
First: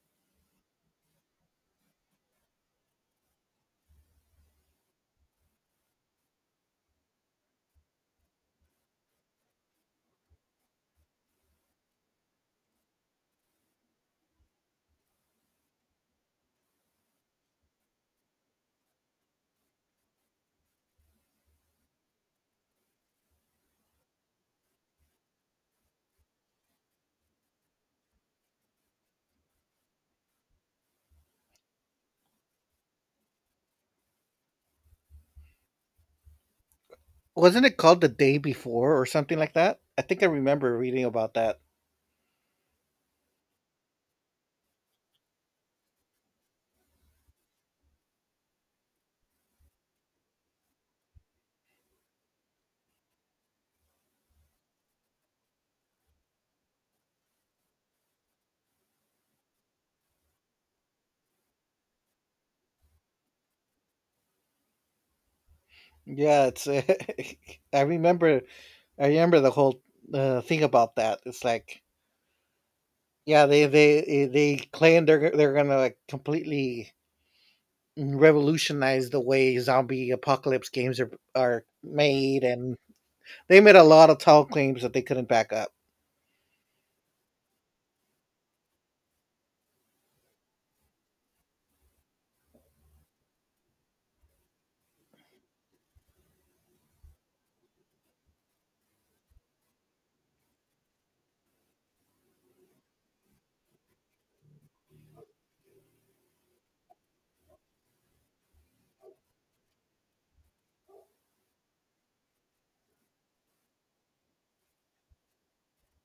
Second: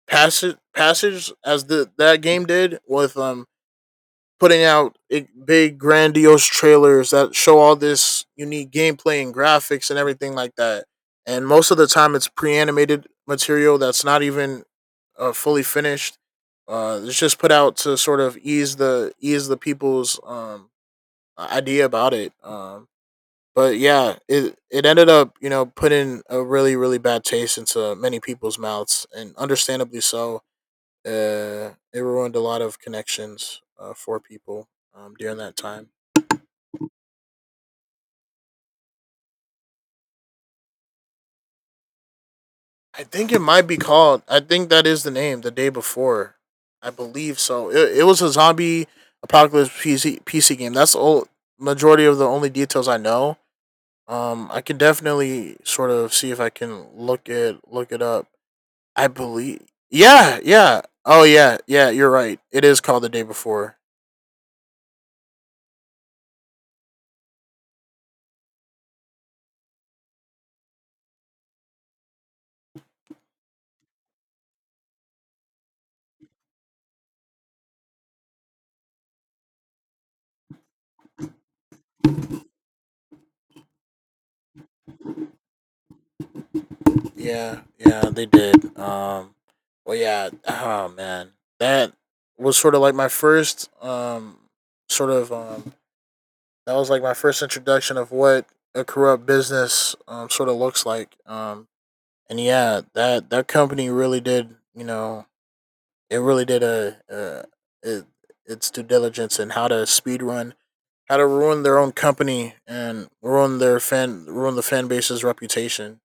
Speaker 1: passage as the that game did, with putting out big grandiose trailers that show all this unique gameplay and graphics and everything like that. And most of the time, it's pre-animated material that's not even fully finished. It's just put out to sort of ease the people's idea about it. But yeah, it ended up, you know, putting a really really bad taste into many people's mouths, and understandably so. It ruined a lot of connections, for people during that time.
Speaker 2: Wasn't it called The Day Before or something like that? I think I remember reading about that.
Speaker 1: I think it might be called, I think that is the name, The Day Before, I believe so. It was a zombie apocalypse PC game. That's all, majority of the only details I know. I can definitely sort of see if I can look it up, I believe. Yeah, yeah. Oh yeah, yeah. You're right. It is called The Day Before.
Speaker 2: Yeah, it's I remember I remember the whole thing about that. It's like yeah, they claim they're going to like completely revolutionize the way zombie apocalypse games are made and they made a lot of tall claims that they couldn't back up.
Speaker 1: Yeah, yeah. They did. Well, yeah. Oh man, that was sort of like my first. Sort of. That was like my first introduction of what a corrupt business sort of looks like. And yeah, that that company really did. You know, it really did it, its due diligence and how to speed run how to ruin their own company and ruin their fan ruin the fan base's reputation.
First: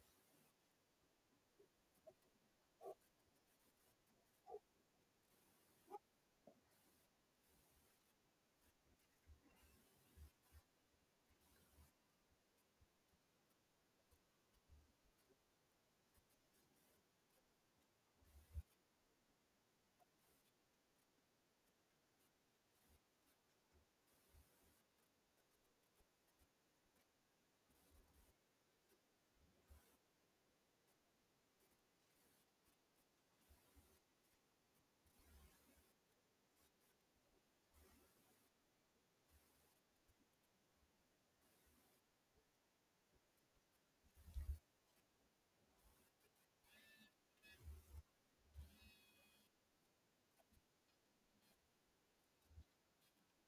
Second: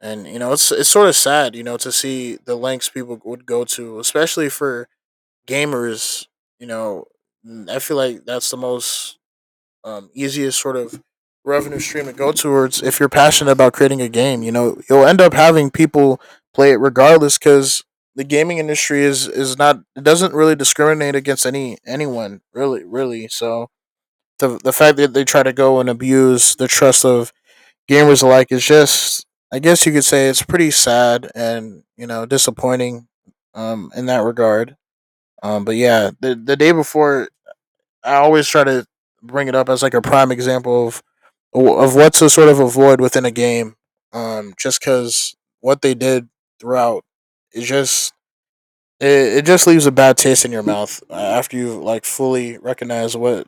Speaker 1: And you know, it's sort of sad, you know, to see the lengths people would go to, especially for gamers. You know, I feel like that's the most, easiest sort of revenue stream to go towards if you're passionate about creating a game. You know, you'll end up having people play it regardless because the gaming industry is, not, it doesn't really discriminate against anyone, really. So the fact that they try to go and abuse the trust of gamers alike is just, I guess you could say it's pretty sad and, you know, disappointing in that regard. But yeah, the day before I always try to bring it up as like a prime example of what to sort of avoid within a game just cuz what they did throughout is just it just leaves a bad taste in your mouth after you like fully recognize what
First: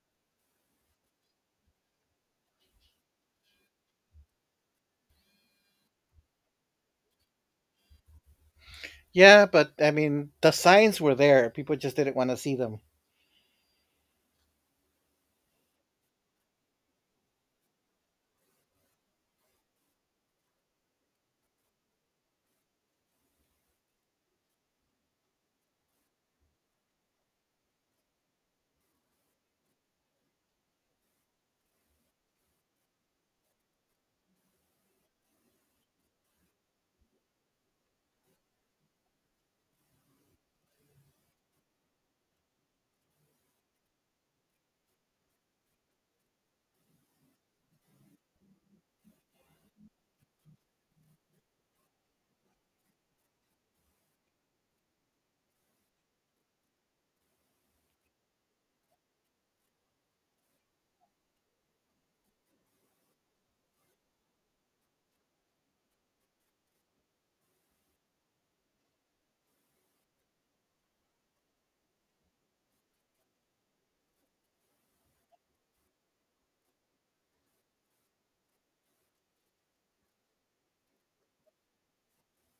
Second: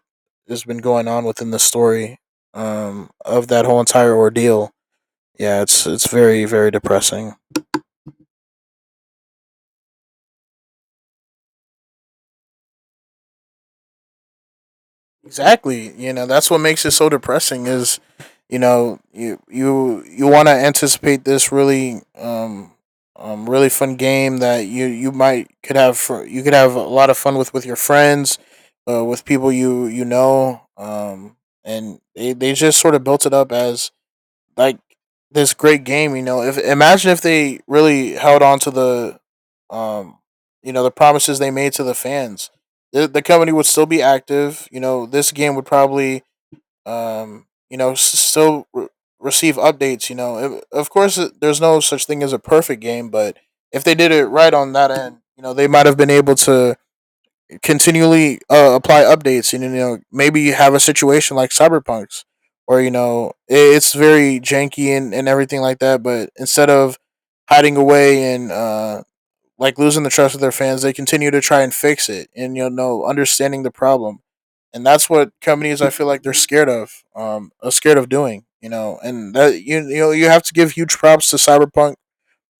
Speaker 1: has been going on within the story of that whole entire ordeal. Yeah, it's very very depressing.
Speaker 2: Yeah, but I mean, the signs were there. People just didn't want to see them.
Speaker 1: Exactly. You know, that's what makes it so depressing is, you know, you want to anticipate this really really fun game that you might could have for, you could have a lot of fun with your friends, with people you know, and they just sort of built it up as like this great game. You know, if imagine if they really held on to um, you know, the promises they made to the fans, the company would still be active. You know, this game would probably, you know, still receive updates. You know, of course, there's no such thing as a perfect game, but if they did it right on that end, you know, they might have been able to continually apply updates, and you know, maybe you have a situation like Cyberpunk's or you know it's very janky and everything like that, but instead of hiding away and like losing the trust of their fans, they continue to try and fix it and you know understanding the problem. And that's what companies I feel like they're scared of, are scared of doing, you know. And you know, you have to give huge props to Cyberpunk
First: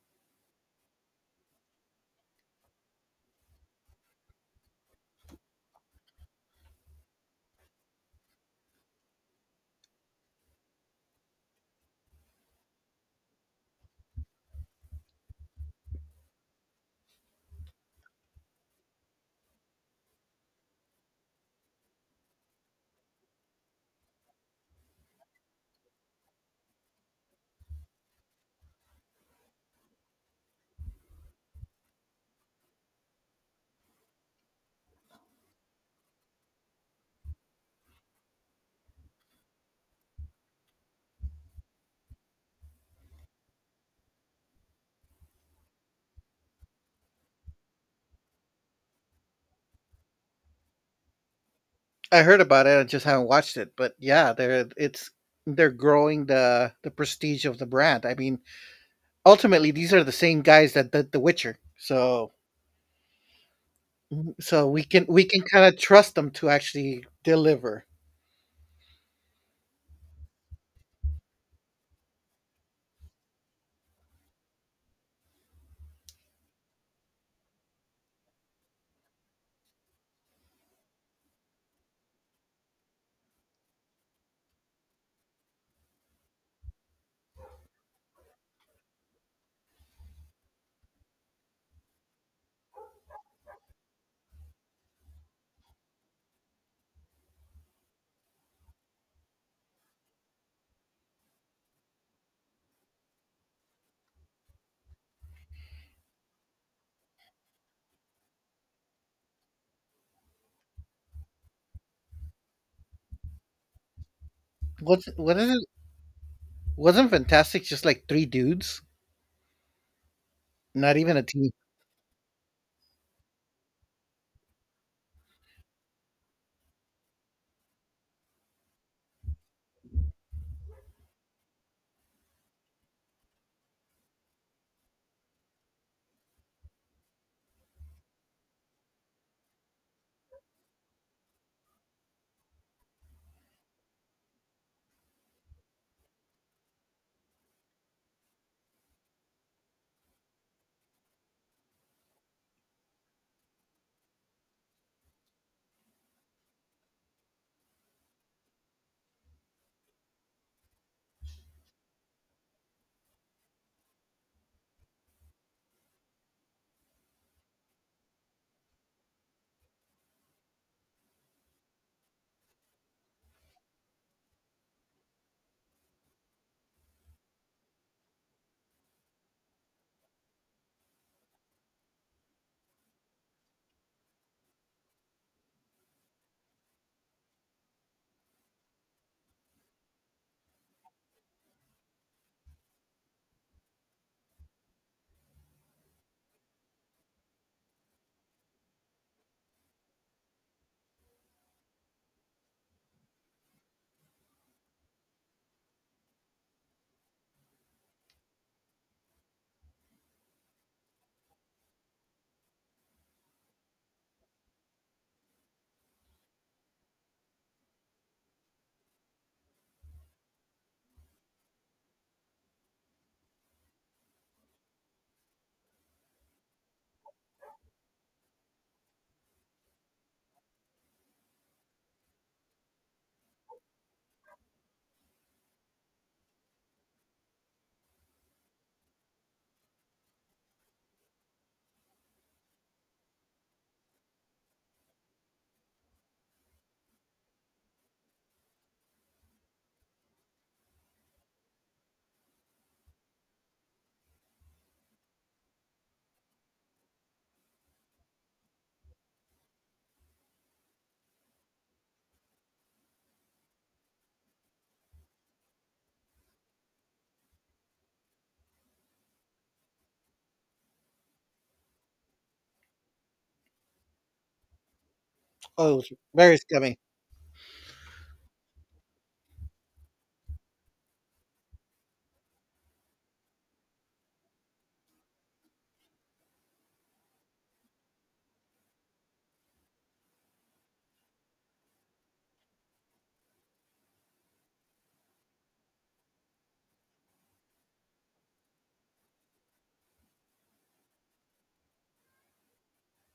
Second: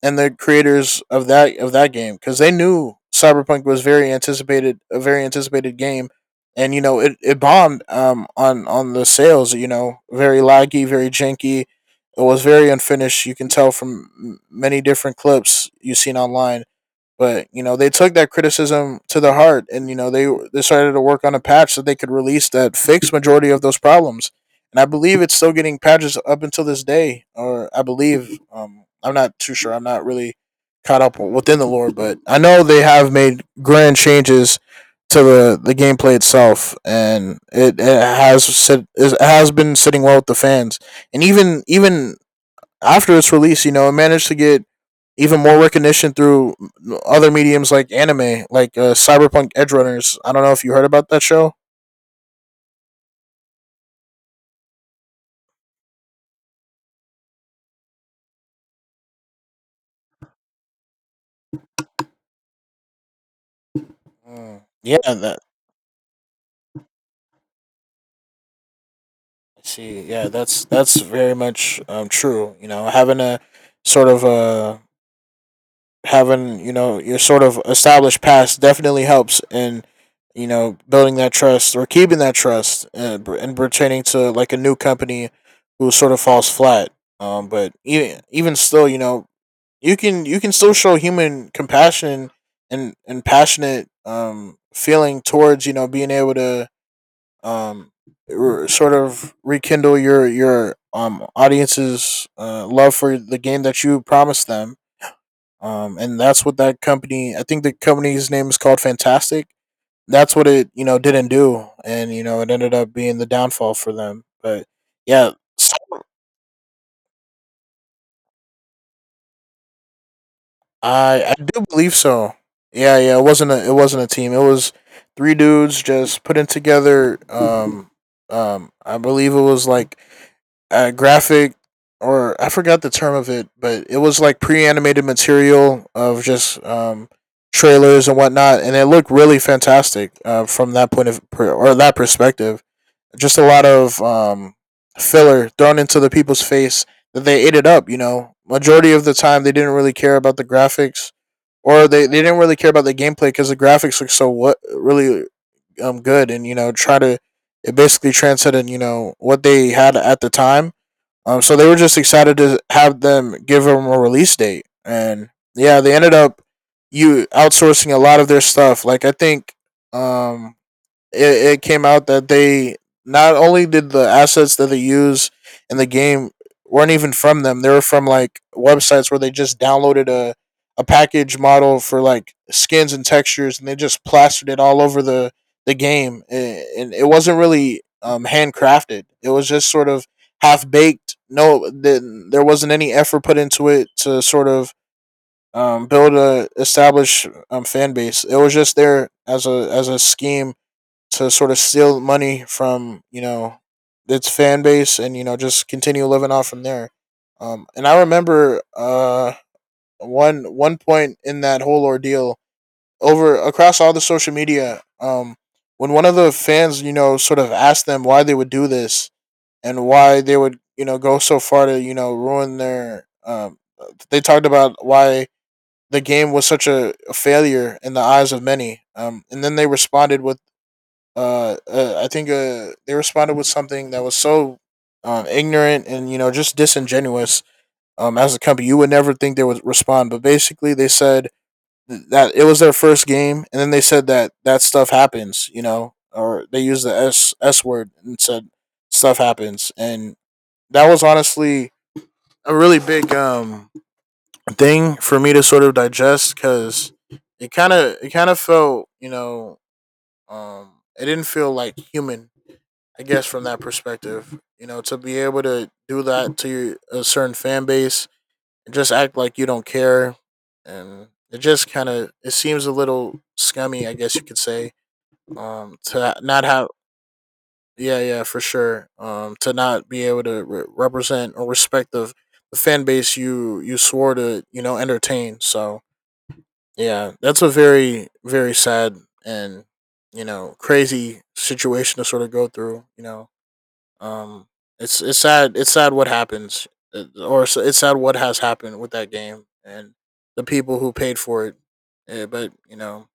Speaker 1: and the creators of that game, because they knew Cyberpunk was very anticipated a very anticipated game, and you know it bombed on the sales. You know, very laggy, very janky. It was very unfinished. You can tell from many different clips you've seen online. But you know they took that criticism to the heart, and you know they started to work on a patch so they could release that fixed majority of those problems. And I believe it's still getting patches up until this day, or I believe I'm not too sure. I'm not really caught up within the lore, but I know they have made grand changes to the gameplay itself, and it has been sitting well with the fans, and even after its release, you know, it managed to get even more recognition through other mediums like anime, like Cyberpunk Edge Runners. I don't know if you heard about that show.
Speaker 2: I heard about it. I just haven't watched it, but yeah, they're it's they're growing the prestige of the brand. I mean, ultimately, these are the same guys that did The Witcher, so
Speaker 1: Mm.
Speaker 2: so we
Speaker 1: Yeah,
Speaker 2: can
Speaker 1: that.
Speaker 2: kind of trust them to actually deliver.
Speaker 1: See, yeah, that's very much true. You know, having a sort of having you know your sort of established past definitely helps in you know building that trust or keeping that trust, and, and pertaining to like a new company who sort of falls flat. But even still, you know, you can still show human compassion and passionate feeling towards you know being able to um sort of rekindle your audience's love for the game that you promised them, and that's what that company, I think the company's name is called Fantastic, that's what it you know didn't do, and you know it ended up being the downfall for them. But yeah,
Speaker 2: What is it?
Speaker 1: so
Speaker 2: Wasn't Fantastic just like three dudes? Not even a
Speaker 1: I
Speaker 2: team.
Speaker 1: do believe so. Yeah, yeah, it wasn't a, it wasn't a team, it was three dudes just putting together I believe it was like graphic or I forgot the term of it, but it was like pre-animated material of just trailers and whatnot, and it looked really fantastic from that point of or that perspective. Just a lot of filler thrown into the people's face that they ate it up. You know, majority of the time they didn't really care about the graphics, or they didn't really care about the gameplay because the graphics looked so what really good, and you know try to it basically transcended you know what they had at the time, so they were just excited to have them give them a release date, and yeah, they ended up you outsourcing a lot of their stuff. Like I think um, it came out that they not only did the assets that they use in the game weren't even from them, they were from like websites where they just downloaded a package model for like skins and textures, and they just plastered it all over the game. And it wasn't really handcrafted, it was just sort of half baked. No, then there wasn't any effort put into it to sort of build a established fan base. It was just there as a scheme to sort of steal money from you know its fan base, and you know just continue living off from there. And I remember one point in that whole ordeal over across all the social media, when one of the fans you know sort of asked them why they would do this, and why they would you know go so far to you know ruin their they talked about why the game was such a failure in the eyes of many, and then they responded with I think they responded with something that was so ignorant and you know just disingenuous. As a company, you would never think they would respond, but basically they said that it was their first game, and then they said that that stuff happens, you know, or they used the s s word and said stuff happens. And that was honestly a really big thing for me to sort of digest because it kind of felt you know um it didn't feel like human, I guess, from that perspective, you know, to be able to do that to a certain fan base and just act like you don't care. And it just it seems a little scummy, I guess you could say,
Speaker 2: Oh, it was
Speaker 1: to
Speaker 2: very
Speaker 1: not have,
Speaker 2: scummy.
Speaker 1: yeah, yeah, for sure, to not be able to represent or respect the fan base you swore to you know entertain. So yeah, that's a very very sad and you know crazy situation to sort of go through. You know, um, it's sad. It's sad what happens, it's sad what has happened with that game and the people who paid for it. Eh, but you know,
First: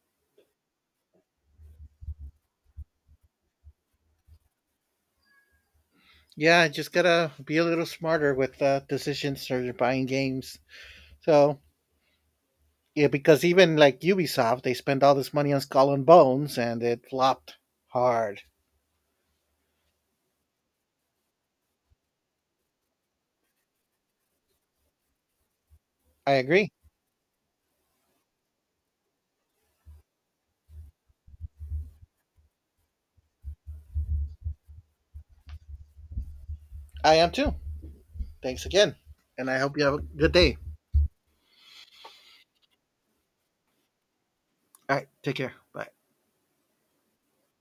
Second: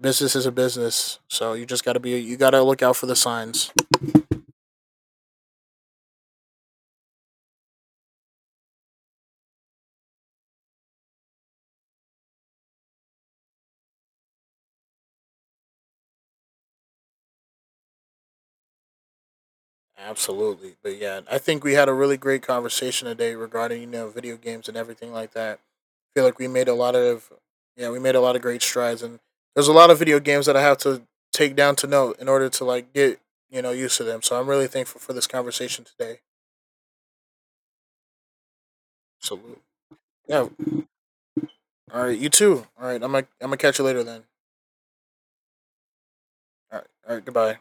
Speaker 1: business is a business, so you just gotta be. You gotta look out for the signs.
Speaker 2: Yeah, just gotta be a little smarter with decisions or buying games. So yeah, because even like Ubisoft, they spent all this money on Skull and Bones and it flopped hard.
Speaker 1: Absolutely, but yeah, I think we had a really great conversation today regarding you know video games and everything like that. I feel
Speaker 2: I
Speaker 1: like we made
Speaker 2: agree.
Speaker 1: a lot of, yeah, we made a lot of great strides, and there's a lot of video games that I have to take down to note in order to like get you know used to them. So I'm really thankful for this conversation today.
Speaker 2: I am too. Thanks again. And
Speaker 1: Absolutely.
Speaker 2: I hope you have a good
Speaker 1: Yeah.
Speaker 2: day.
Speaker 1: All right. You too. All right. I'm gonna catch you later then.
Speaker 2: All right. Take care. Bye.
Speaker 1: All right. All right. Goodbye.